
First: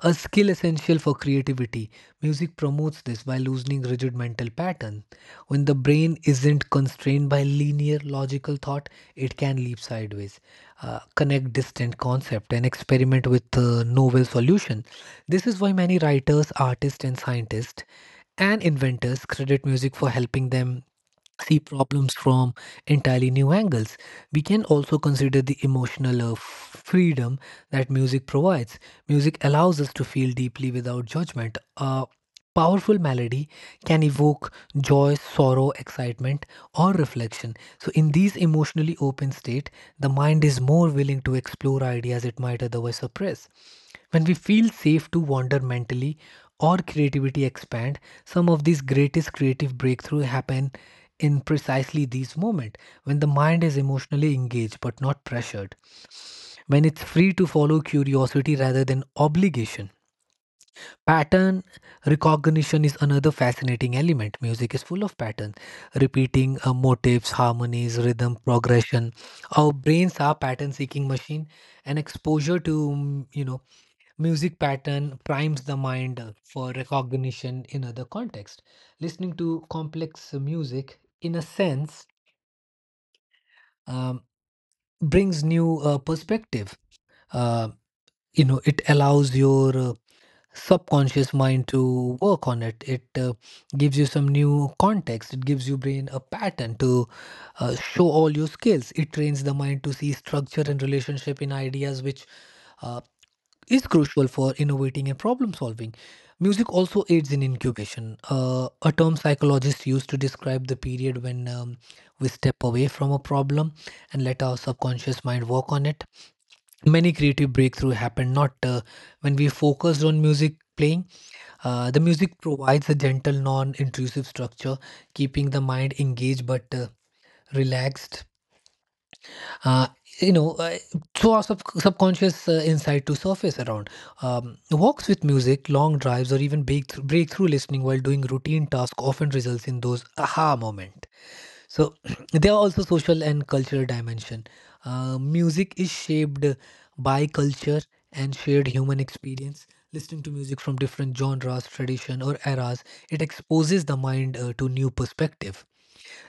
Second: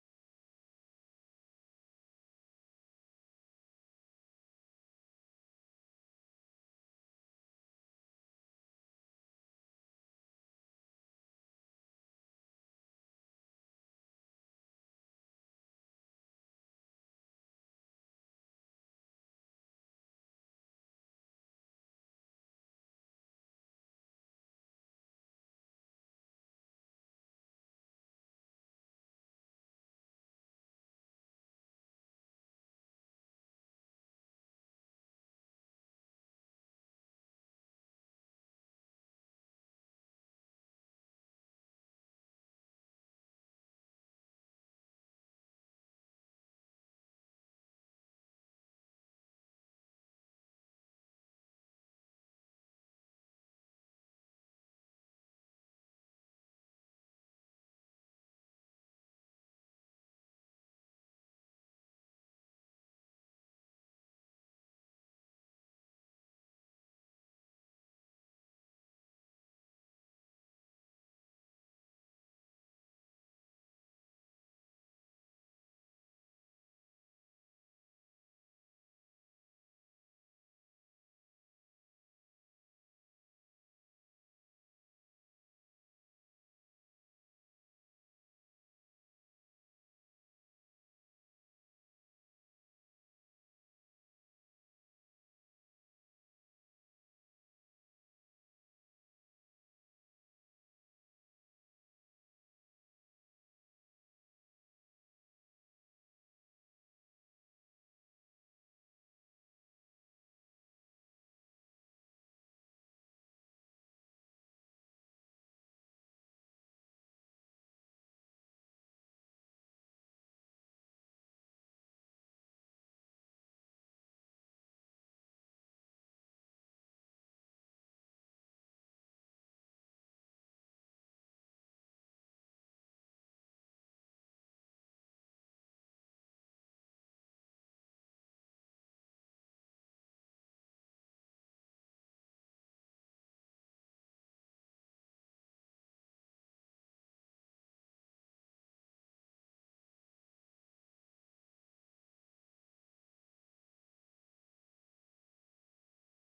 B: a skill essential for creativity. Music promotes this by loosening rigid mental pattern. When the brain isn't constrained by linear logical thought, it can leap sideways, connect distant concept, and experiment with novel solution. This is why many writers, artists, and scientists and inventors credit music for helping them see problems from entirely new angles. We can also consider the emotional freedom that music provides. Music allows us to feel deeply without judgment. A powerful melody can evoke joy, sorrow, excitement, or reflection. So, in these emotionally open state, the mind is more willing to explore ideas it might otherwise suppress. When we feel safe to wander mentally, our creativity expand. Some of these greatest creative breakthrough happen in precisely these moments when the mind is emotionally engaged but not pressured, when it's free to follow curiosity rather than obligation. Pattern recognition is another fascinating element. Music is full of patterns, repeating motifs, harmonies, rhythm, progression. Our brains are pattern seeking machine, and exposure to music pattern primes the mind for recognition in other context. Listening to complex music, in a sense, um, brings new perspective. Uh, it allows your subconscious mind to work on it. It gives you some new context. It gives your brain a pattern to show all your skills. It trains the mind to see structure and relationship in ideas, which. uh, is crucial for innovating and problem solving. Music also aids in incubation, a term psychologists use to describe the period when we step away from a problem and let our subconscious mind work on it. Many creative breakthroughs happen not when we focused on music playing. The music provides a gentle, non intrusive structure, keeping the mind engaged but relaxed, uh, you know, uh, throw our subconscious insight to surface around. Walks with music, long drives, or even breakthrough listening while doing routine tasks often results in those aha moment. So [CLEARS THROAT] there are also social and cultural dimension. Music is shaped by culture and shared human experience. Listening to music from different genres, tradition, or eras, it exposes the mind to new perspective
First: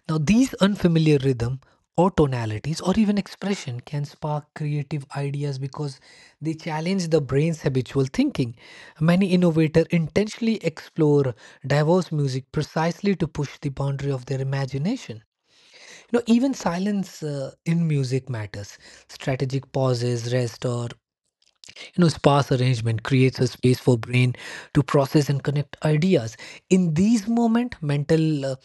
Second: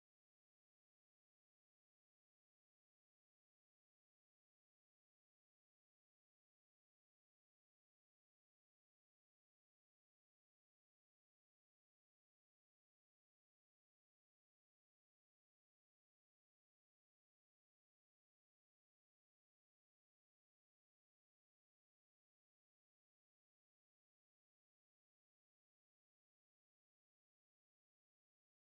B: now, these unfamiliar rhythm or tonalities or even expression can spark creative ideas because they challenge the brain's habitual thinking. Many innovators intentionally explore diverse music precisely to push the boundary of their imagination. You know, even silence in music matters. Strategic pauses, rest, or you know, sparse arrangement creates a space for brain to process and connect ideas. In these moments, mental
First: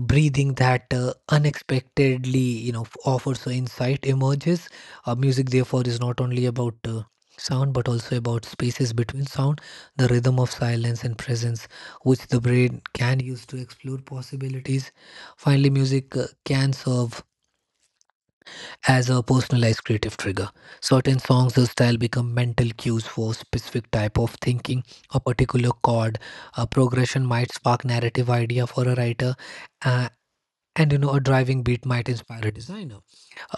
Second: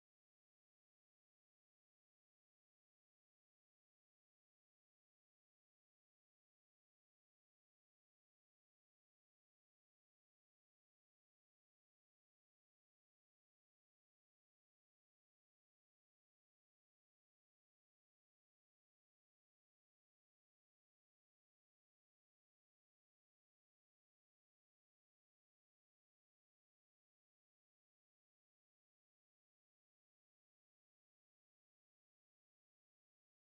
B: breathing that unexpectedly you know offers so insight emerges, music therefore is not only about sound but also about spaces between sound, the rhythm of silence and presence, which the brain can use to explore possibilities. Finally, music can serve as a personalized creative trigger. Certain songs or style become mental cues for specific type of thinking, a particular chord, a progression might spark narrative idea for a writer, uh, and you know, a driving beat might inspire a designer.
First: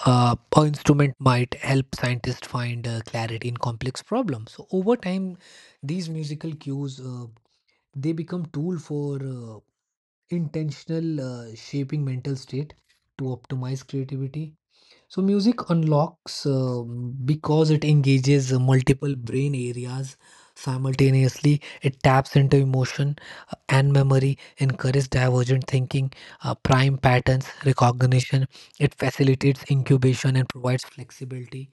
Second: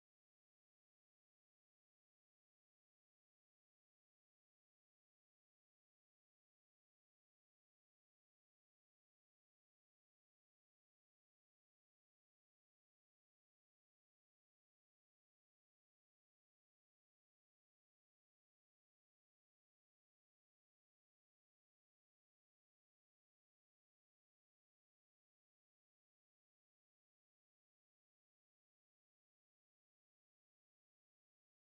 B: An instrument might help scientists find clarity in complex problems. So over time, these musical cues they become tool for intentional shaping mental state to optimize creativity. So music unlocks because it engages multiple brain areas simultaneously. It taps into emotion and memory, encourages divergent thinking, prime patterns recognition. It facilitates incubation and provides flexibility.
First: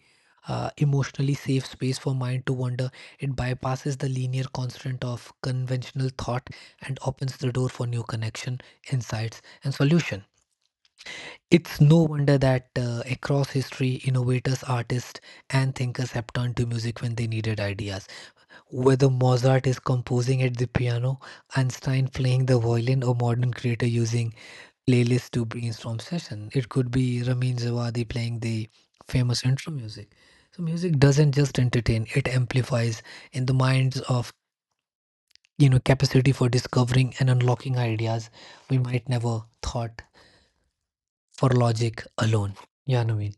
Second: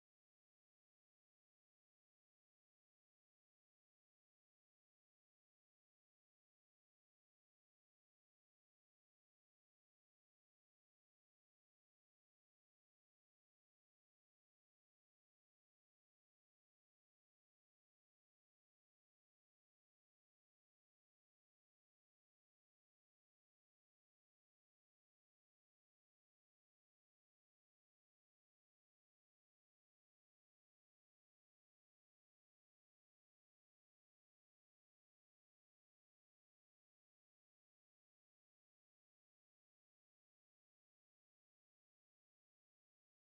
B: Emotionally safe space for mind to wander. It bypasses the linear constraint of conventional thought and opens the door for new connection, insights, and solution. It's no wonder that across history, innovators, artists, and thinkers have turned to music when they needed ideas. Whether Mozart is composing at the piano, Einstein playing the violin, or modern creator using playlists to brainstorm session, it could be Ramin Javadi playing the famous intro music. So music doesn't just entertain; it amplifies in the minds of you know capacity for discovering and unlocking ideas we might never thought for logic alone. Yeah, Naveen.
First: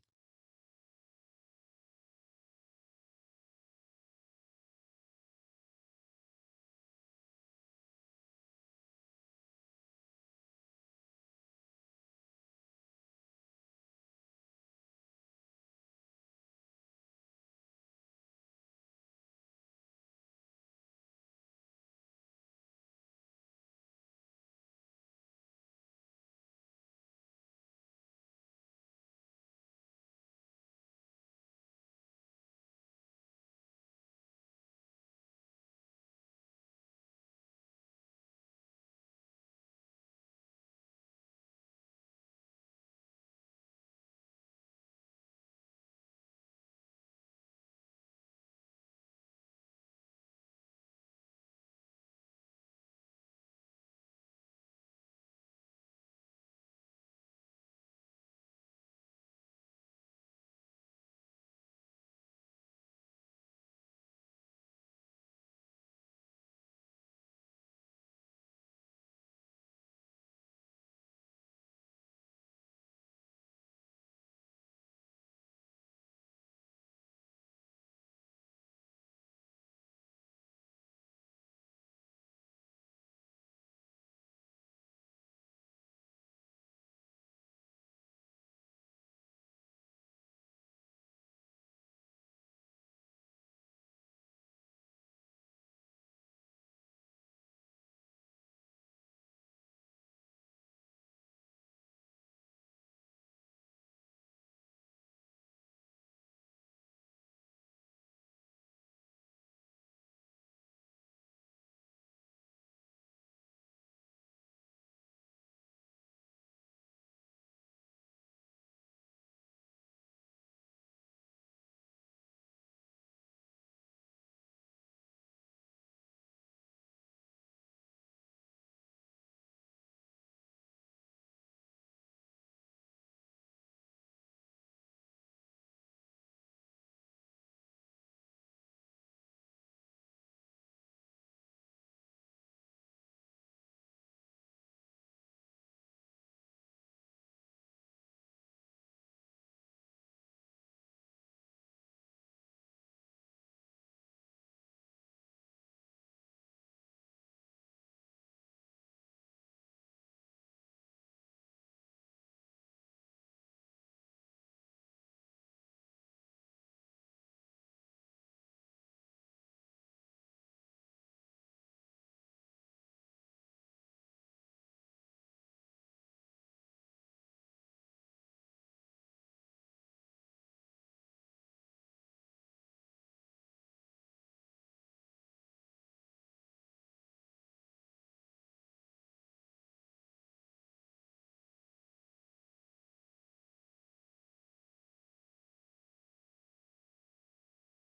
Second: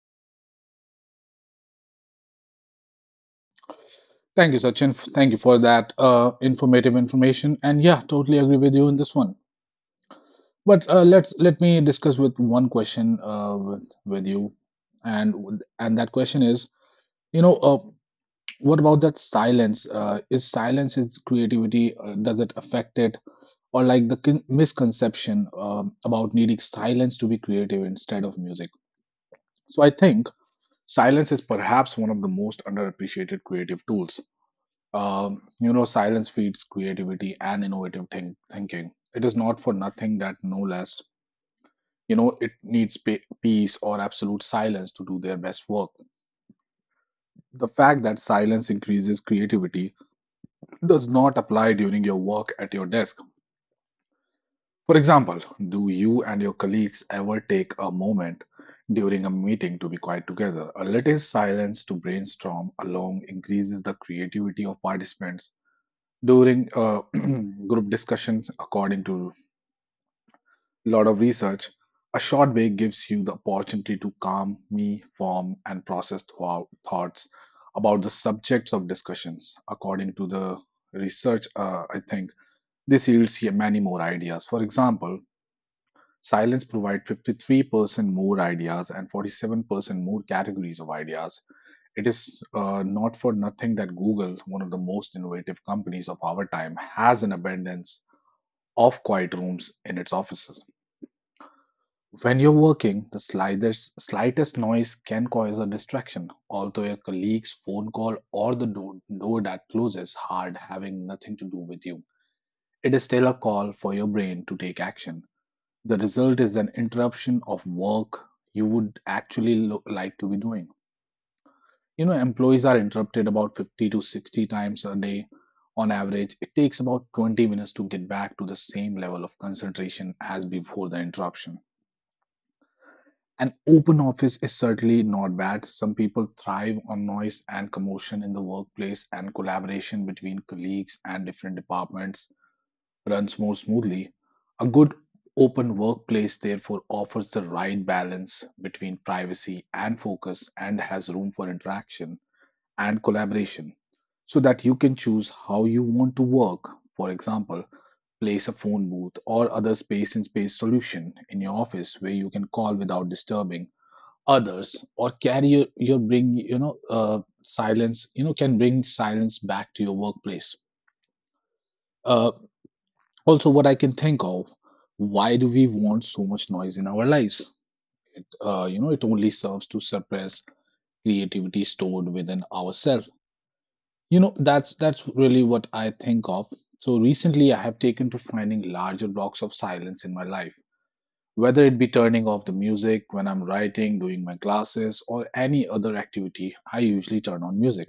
A: Thank you, Sachin. Thank you for that informative information. And yeah, totally agree with you in this one. But let me discuss with one question with you, and that question is, you know, uh, what about that silence? Is silence his creativity? Does it affect it? Or like the misconception about needing silence to be creative instead of music? So I think silence is perhaps one of the most underappreciated creative tools. Silence feeds creativity and innovative thinking. It is not for nothing that no less, you know, it needs peace or absolute silence to do their best work. The fact that silence increases creativity does not apply during your work at your desk. For example, do you and your colleagues ever take a moment during a meeting to be quiet together? A little silence to brainstorm along increases the creativity of participants during [CLEARS THROAT] group discussions. According to a lot of research, a short break gives you the opportunity to calm, me, form, and process thoughts about the subjects of discussions. According to the research, I think this yields many more ideas. For example, silence provides 53% more ideas and 47% more categories of ideas. It is not for nothing that Google, one of the most innovative companies of our time, has an abundance of quiet rooms in its offices. When you're working, the slightest noise can cause a distraction, although your colleague's phone call or the door that closes hard having nothing to do with you. It is still a call for your brain to take action. The result is an interruption of work you would actually like to be doing. You know, employees are interrupted about 50 to 60 times a day on average. It takes about 20 minutes to get back to the same level of concentration as before the interruption. An open office is certainly not bad. Some people thrive on noise and commotion in the workplace and collaboration between colleagues and different departments runs more smoothly. A good open workplace, therefore, offers the right balance between privacy and focus and has room for interaction and collaboration so that you can choose how you want to work. For example, place a phone booth or other space in space solution in your office where you can call without disturbing others or carry your bring you know silence you know can bring silence back to your workplace. Uh, what I can think of, why do we want so much noise in our lives? It only serves to suppress creativity stored within ourselves. You know, that's really what I think of. So recently, I have taken to finding larger blocks of silence in my life, whether it be turning off the music when I'm writing, doing my classes, or any other activity. I usually turn on music.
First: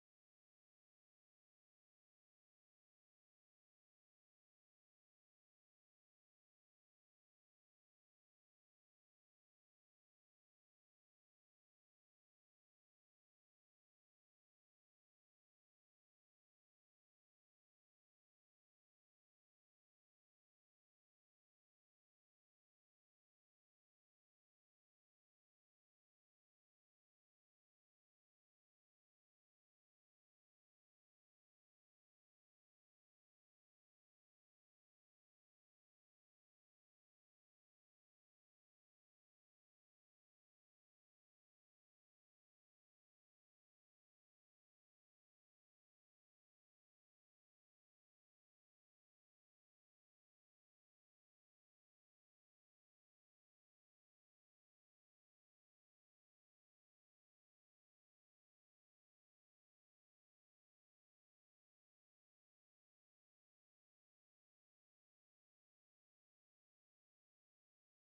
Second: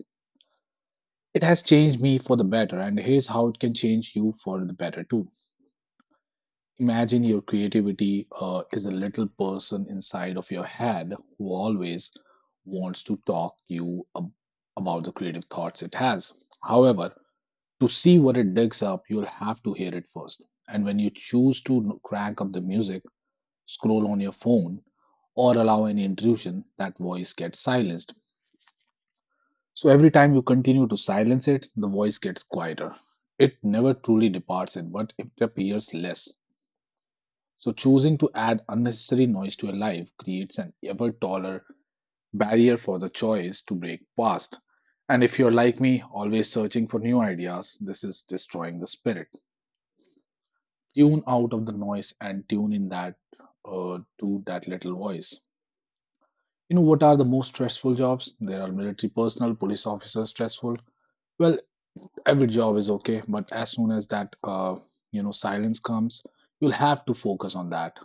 A: It has changed me for the better, and here's how it can change you for the better too. Imagine your creativity is a little person inside of your head who always wants to talk you about the creative thoughts it has. However, to see what it digs up, you'll have to hear it first. And when you choose to crank up the music, scroll on your phone, or allow any intrusion, that voice gets silenced. So every time you continue to silence it, the voice gets quieter. It never truly departs it, but it appears less. So, choosing to add unnecessary noise to a life creates an ever taller barrier for the choice to break past. And if you're like me, always searching for new ideas, this is destroying the spirit. Tune out of the noise and tune in that to that little voice. You know what are the most stressful jobs? There are military personnel, police officers stressful. Well, every job is okay, but as soon as that silence comes, you'll have to focus on that.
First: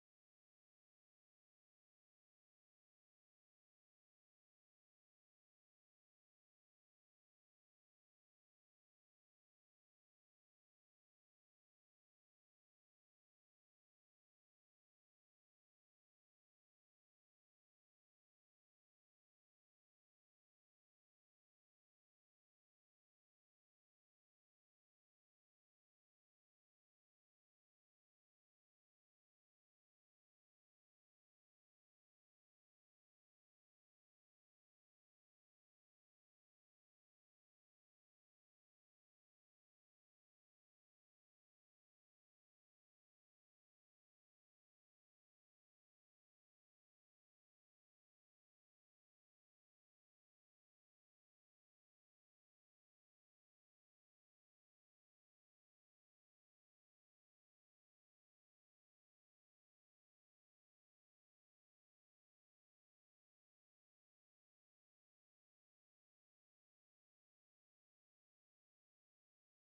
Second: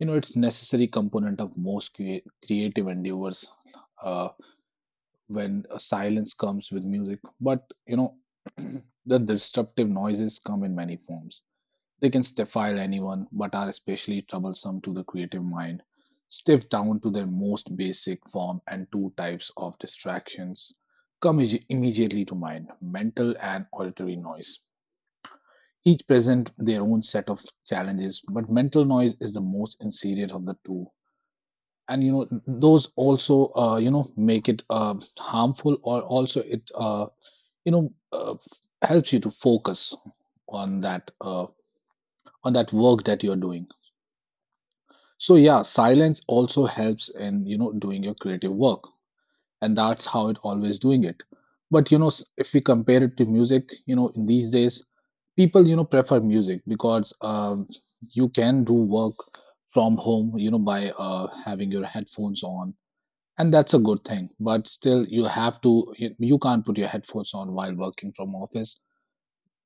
A: You know it's necessary component of most creative endeavors. uh, when a silence comes with music, but you know [CLEARS THROAT] the disruptive noises come in many forms. They can stifle anyone but are especially troublesome to the creative mind. Stiff down to their most basic form and two types of distractions come immediately to mind, mental and auditory noise. Each present their own set of challenges, but mental noise is the most insidious of the two. And you know those also make it harmful or also it you know uh, helps you to focus on that uh, on that work that you're doing. So yeah, silence also helps in you know doing your creative work, and that's how it always doing it. But you know, if we compare it to music, you know, in these days, people you know prefer music because you can do work from home, you know, by having your headphones on, and that's a good thing. But still you have to you can't put your headphones on while working from office.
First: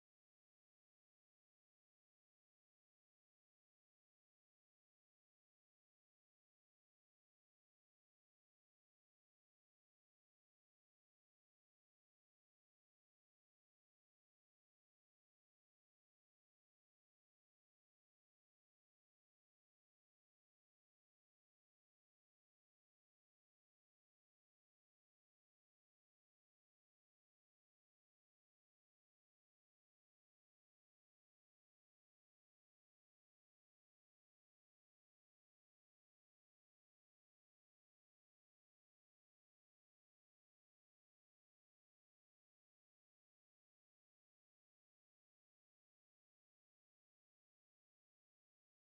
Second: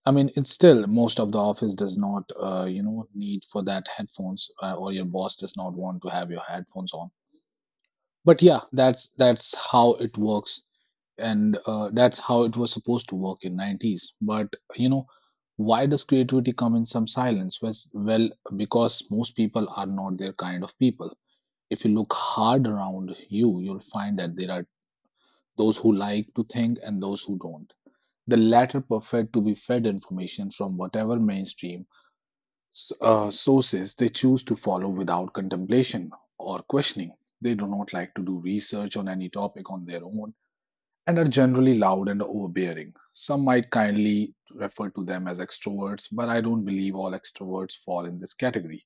A: I mean, it's still most of the office does not need for that headphones or your boss does not want to have your headphones on. But yeah, that's how it works, and that's how it was supposed to work in 90's. But you know, why does creativity come in some silence? Well, because most people are not their kind of people. If you look hard around you, you'll find that there are those who like to think and those who don't. The latter prefer to be fed information from whatever mainstream sources they choose to follow without contemplation or questioning. They do not like to do research on any topic on their own and are generally loud and overbearing. Some might kindly refer to them as extroverts, but I don't believe all extroverts fall in this category.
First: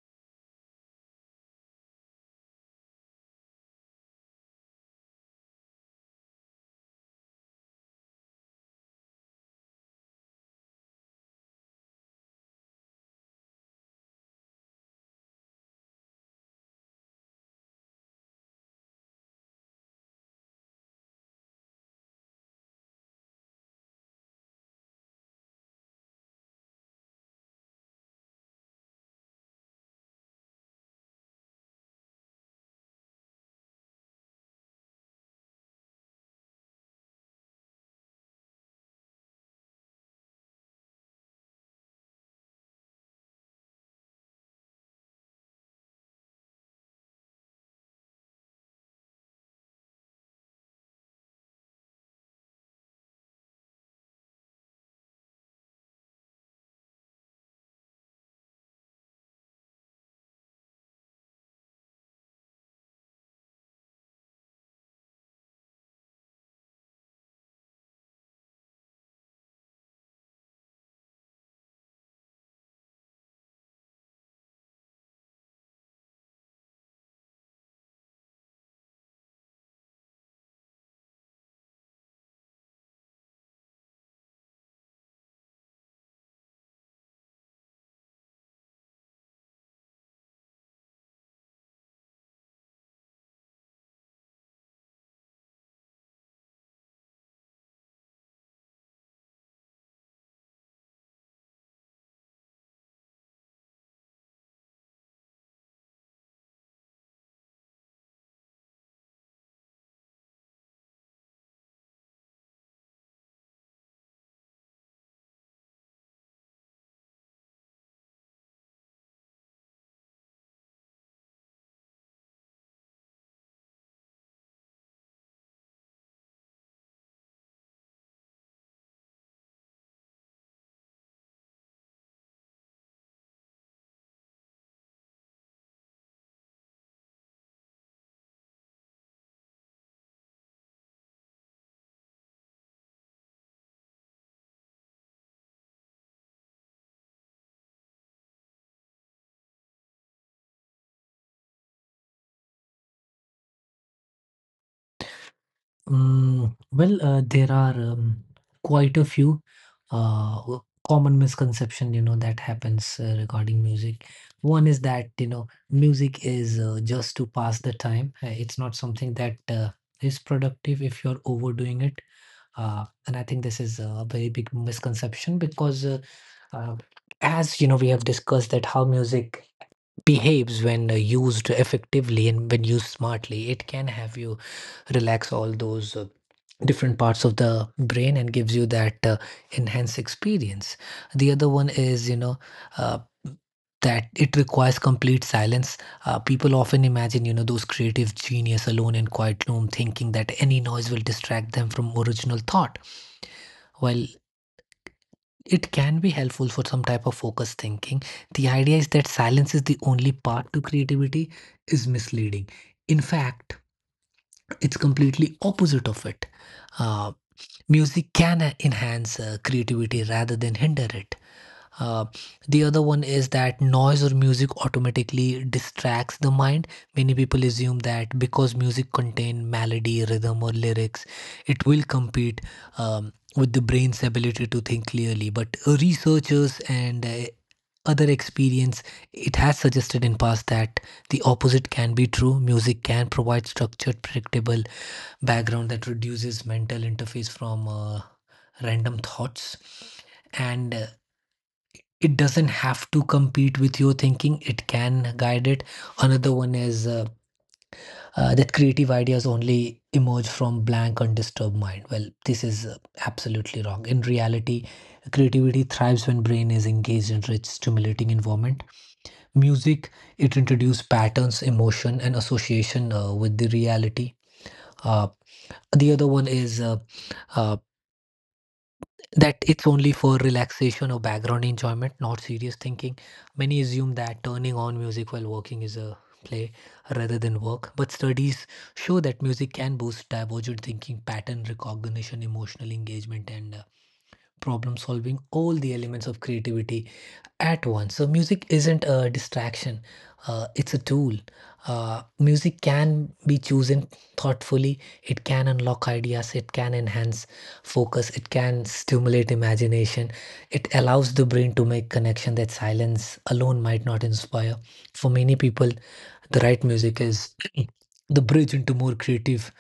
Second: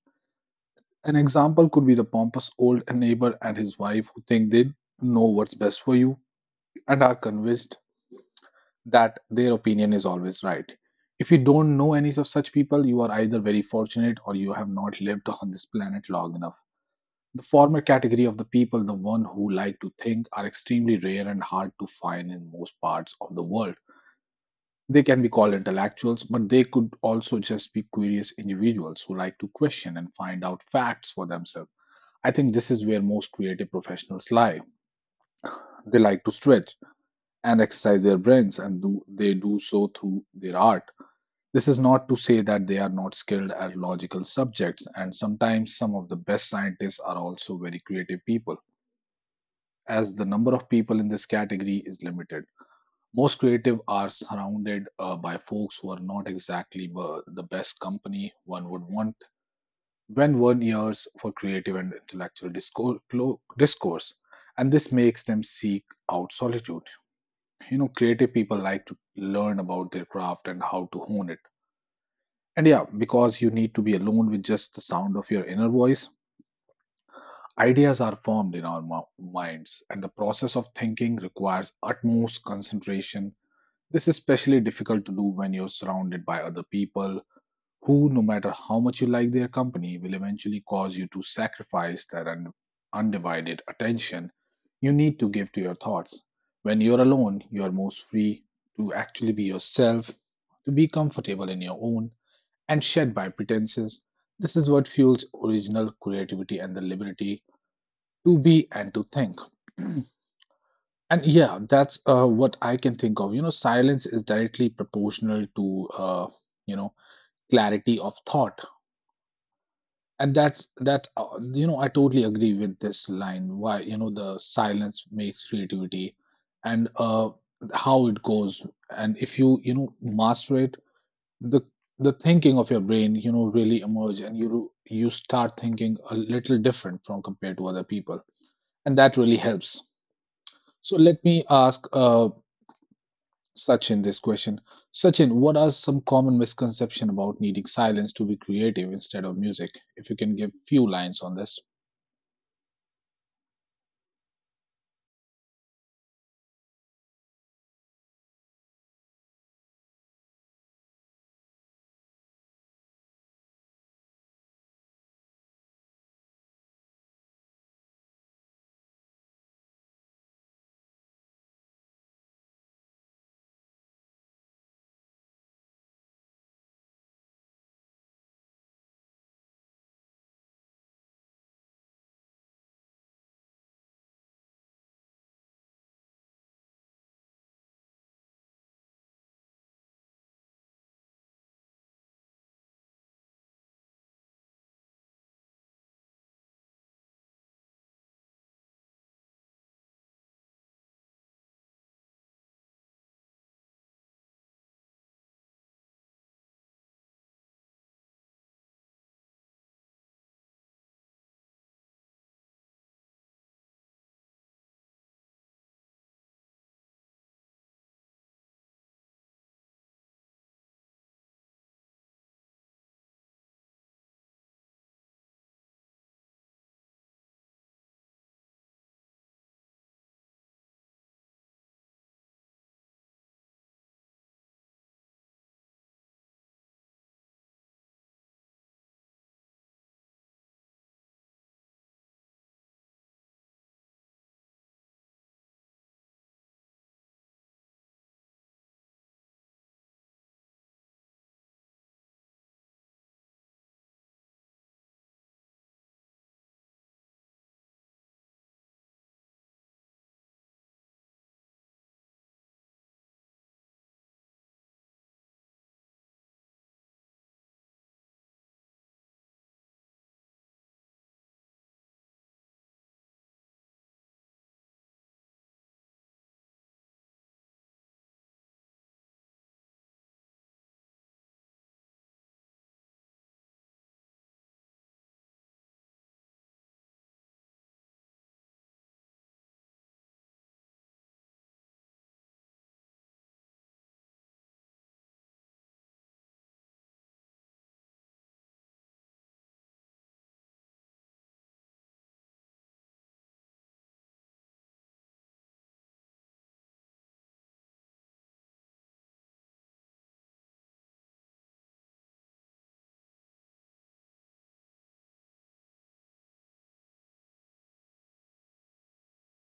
A: An example could be the pompous old neighbor and his wife who think they know what's best for you and are convinced that their opinion is always right. If you don't know any of such people, you are either very fortunate or you have not lived on this planet long enough. The former category of the people, the one who like to think, are extremely rare and hard to find in most parts of the world. They can be called intellectuals, but they could also just be curious individuals who like to question and find out facts for themselves. I think this is where most creative professionals lie. They like to stretch and exercise their brains, and they do so through their art. This is not to say that they are not skilled at logical subjects, and sometimes some of the best scientists are also very creative people. As the number of people in this category is limited, most creative are surrounded by folks who are not exactly the best company one would want when one years for creative and intellectual discourse. And this makes them seek out solitude. You know creative people like to learn about their craft and how to hone it. And yeah, because you need to be alone with just the sound of your inner voice, ideas are formed in our minds, and the process of thinking requires utmost concentration. This is especially difficult to do when you're surrounded by other people who, no matter how much you like their company, will eventually cause you to sacrifice that undivided attention you need to give to your thoughts. When you're alone, you are most free to actually be yourself, to be comfortable in your own and shed by pretenses. This is what fuels original creativity and the liberty to be and to think. [CLEARS THROAT] And yeah, that's what I can think of. You know, silence is directly proportional to you know clarity of thought, and that's that. I totally agree with this line. Why you know the silence makes creativity, and how it goes, and if you you know master it, the the thinking of your brain you know really emerge and you start thinking a little different from compared to other people, and that really helps. So let me ask Sachin this question. Sachin, what are some common misconception about needing silence to be creative instead of music, if you can give few lines on this?
B: Well, there are quite a few uh, w- common misconception, you know, that happens regarding music. One is that, you know, music is just to pass the time. It's not something that is productive if you're overdoing it. And I think this is a very big misconception because, uh, as you know, we have discussed that how music behaves when used effectively and when used smartly, it can have you relax all those. Different parts of the brain and gives you that enhanced experience. The other one is you know uh, that it requires complete silence. People often imagine you know those creative genius alone in quiet room thinking that any noise will distract them from original thought, while it can be helpful for some type of focused thinking, the idea is that silence is the only path to creativity is misleading. In fact, it's completely opposite of it. Uh, Music can enhance creativity rather than hinder it. Uh, the other one is that noise or music automatically distracts the mind. Many people assume that because music contains melody, rhythm, or lyrics, it will compete with the brain's ability to think clearly. But researchers and other experience it has suggested in past that the opposite can be true. Music can provide structured predictable background that reduces mental interface from random thoughts, and it doesn't have to compete with your thinking, it can guide it. Another one is that creative ideas only emerge from blank undisturbed mind. Well, this is absolutely wrong. In reality, creativity thrives when brain is engaged in rich stimulating environment. Music, it introduces patterns emotion and association with the reality. Uh, the other one is uh, uh, that it's only for relaxation or background enjoyment, not serious thinking. Many assume that turning on music while working is a play rather than work, but studies show that music can boost divergent thinking, pattern recognition, emotional engagement, and problem solving, all the elements of creativity at once. So music isn't a distraction, it's a tool. Music can be chosen thoughtfully, it can unlock ideas, it can enhance focus, it can stimulate imagination, it allows the brain to make connection that silence alone might not inspire. For many people, the right music is [CLEARS THROAT] the bridge into more creative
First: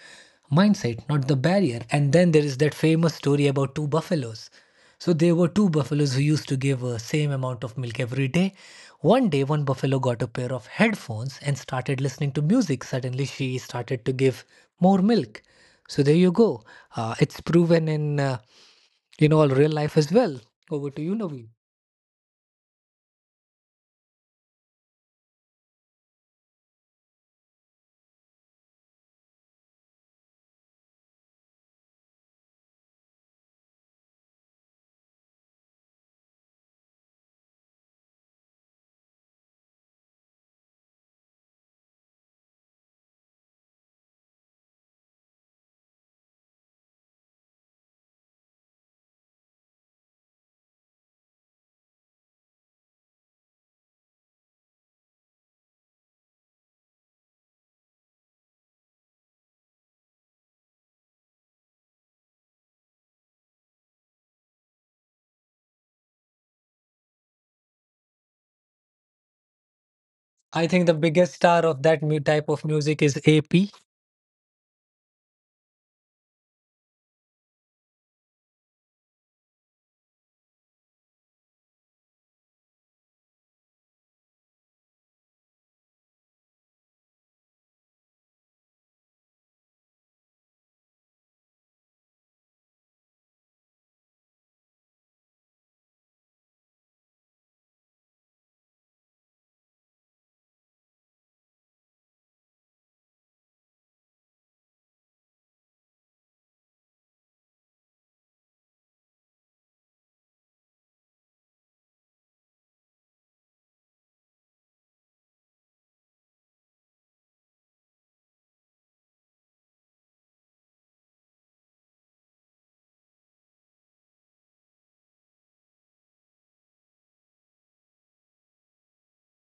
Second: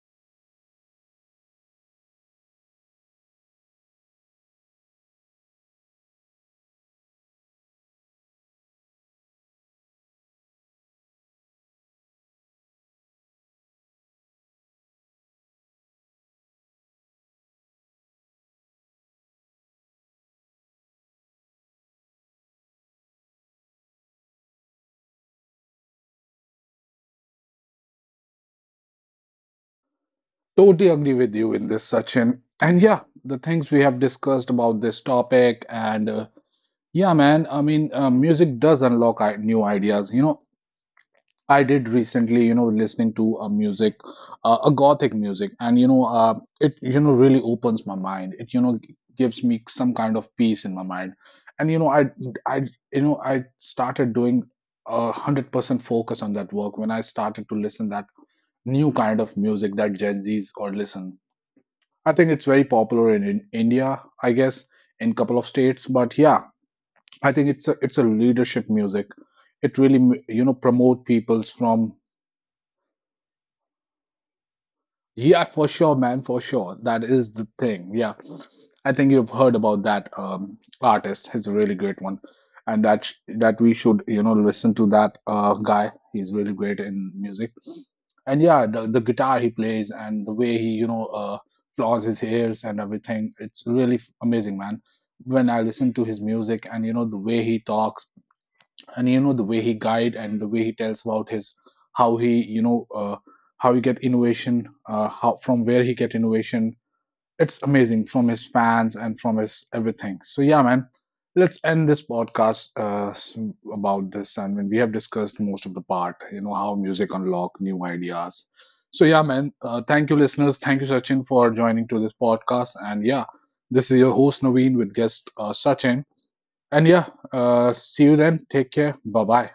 B: mindset, not the barrier. And then there is that famous story about two buffaloes. So there were two buffaloes who used to give same amount of milk every day. One day, one buffalo got a pair of headphones and started listening to music. Suddenly, she started to give more milk. So there you go. It's proven in you know all real life as well. Over to you, Naveen.
A: Totally agree with you in this Sachin, and yeah, the things we have discussed about this topic. And yeah man I mean music does unlock new ideas, you know. I did recently, you know, listening to a music, a gothic music, and you know, it you know really opens my mind. It you know gives me some kind of peace in my mind, and you know, I you know I started doing 100% focus on that work when I started to listen that new kind of music that Gen Zs or listen. I think it's very popular in India, I guess, in couple of states. But yeah, I think it's a leadership music. It really you know
B: I think the
A: promote
B: biggest
A: peoples
B: star of
A: from.
B: that type of music is AP.
A: Yeah, for sure, man, for sure. That is the thing. Yeah. I think you've heard about that artist. He's a really great one, and that we should you know listen to that guy. He's really great in music, and yeah, the guitar he plays and the way he you know flaws his hairs and everything. It's really amazing, man. When I listen to his music and you know the way he talks and you know the way he guide and the way he tells about his how he you know how he get innovation how from where he get innovation. It's amazing from his fans and from his everything. So yeah, man, let's end this podcast about this. And when we have discussed most of the part, you know how music unlock new ideas. So yeah, man, thank you, listeners. Thank you, Sachin, for joining to this podcast. And yeah, this is your host Naveen with guest Sachin. And yeah, see you then. Take care. Bye bye.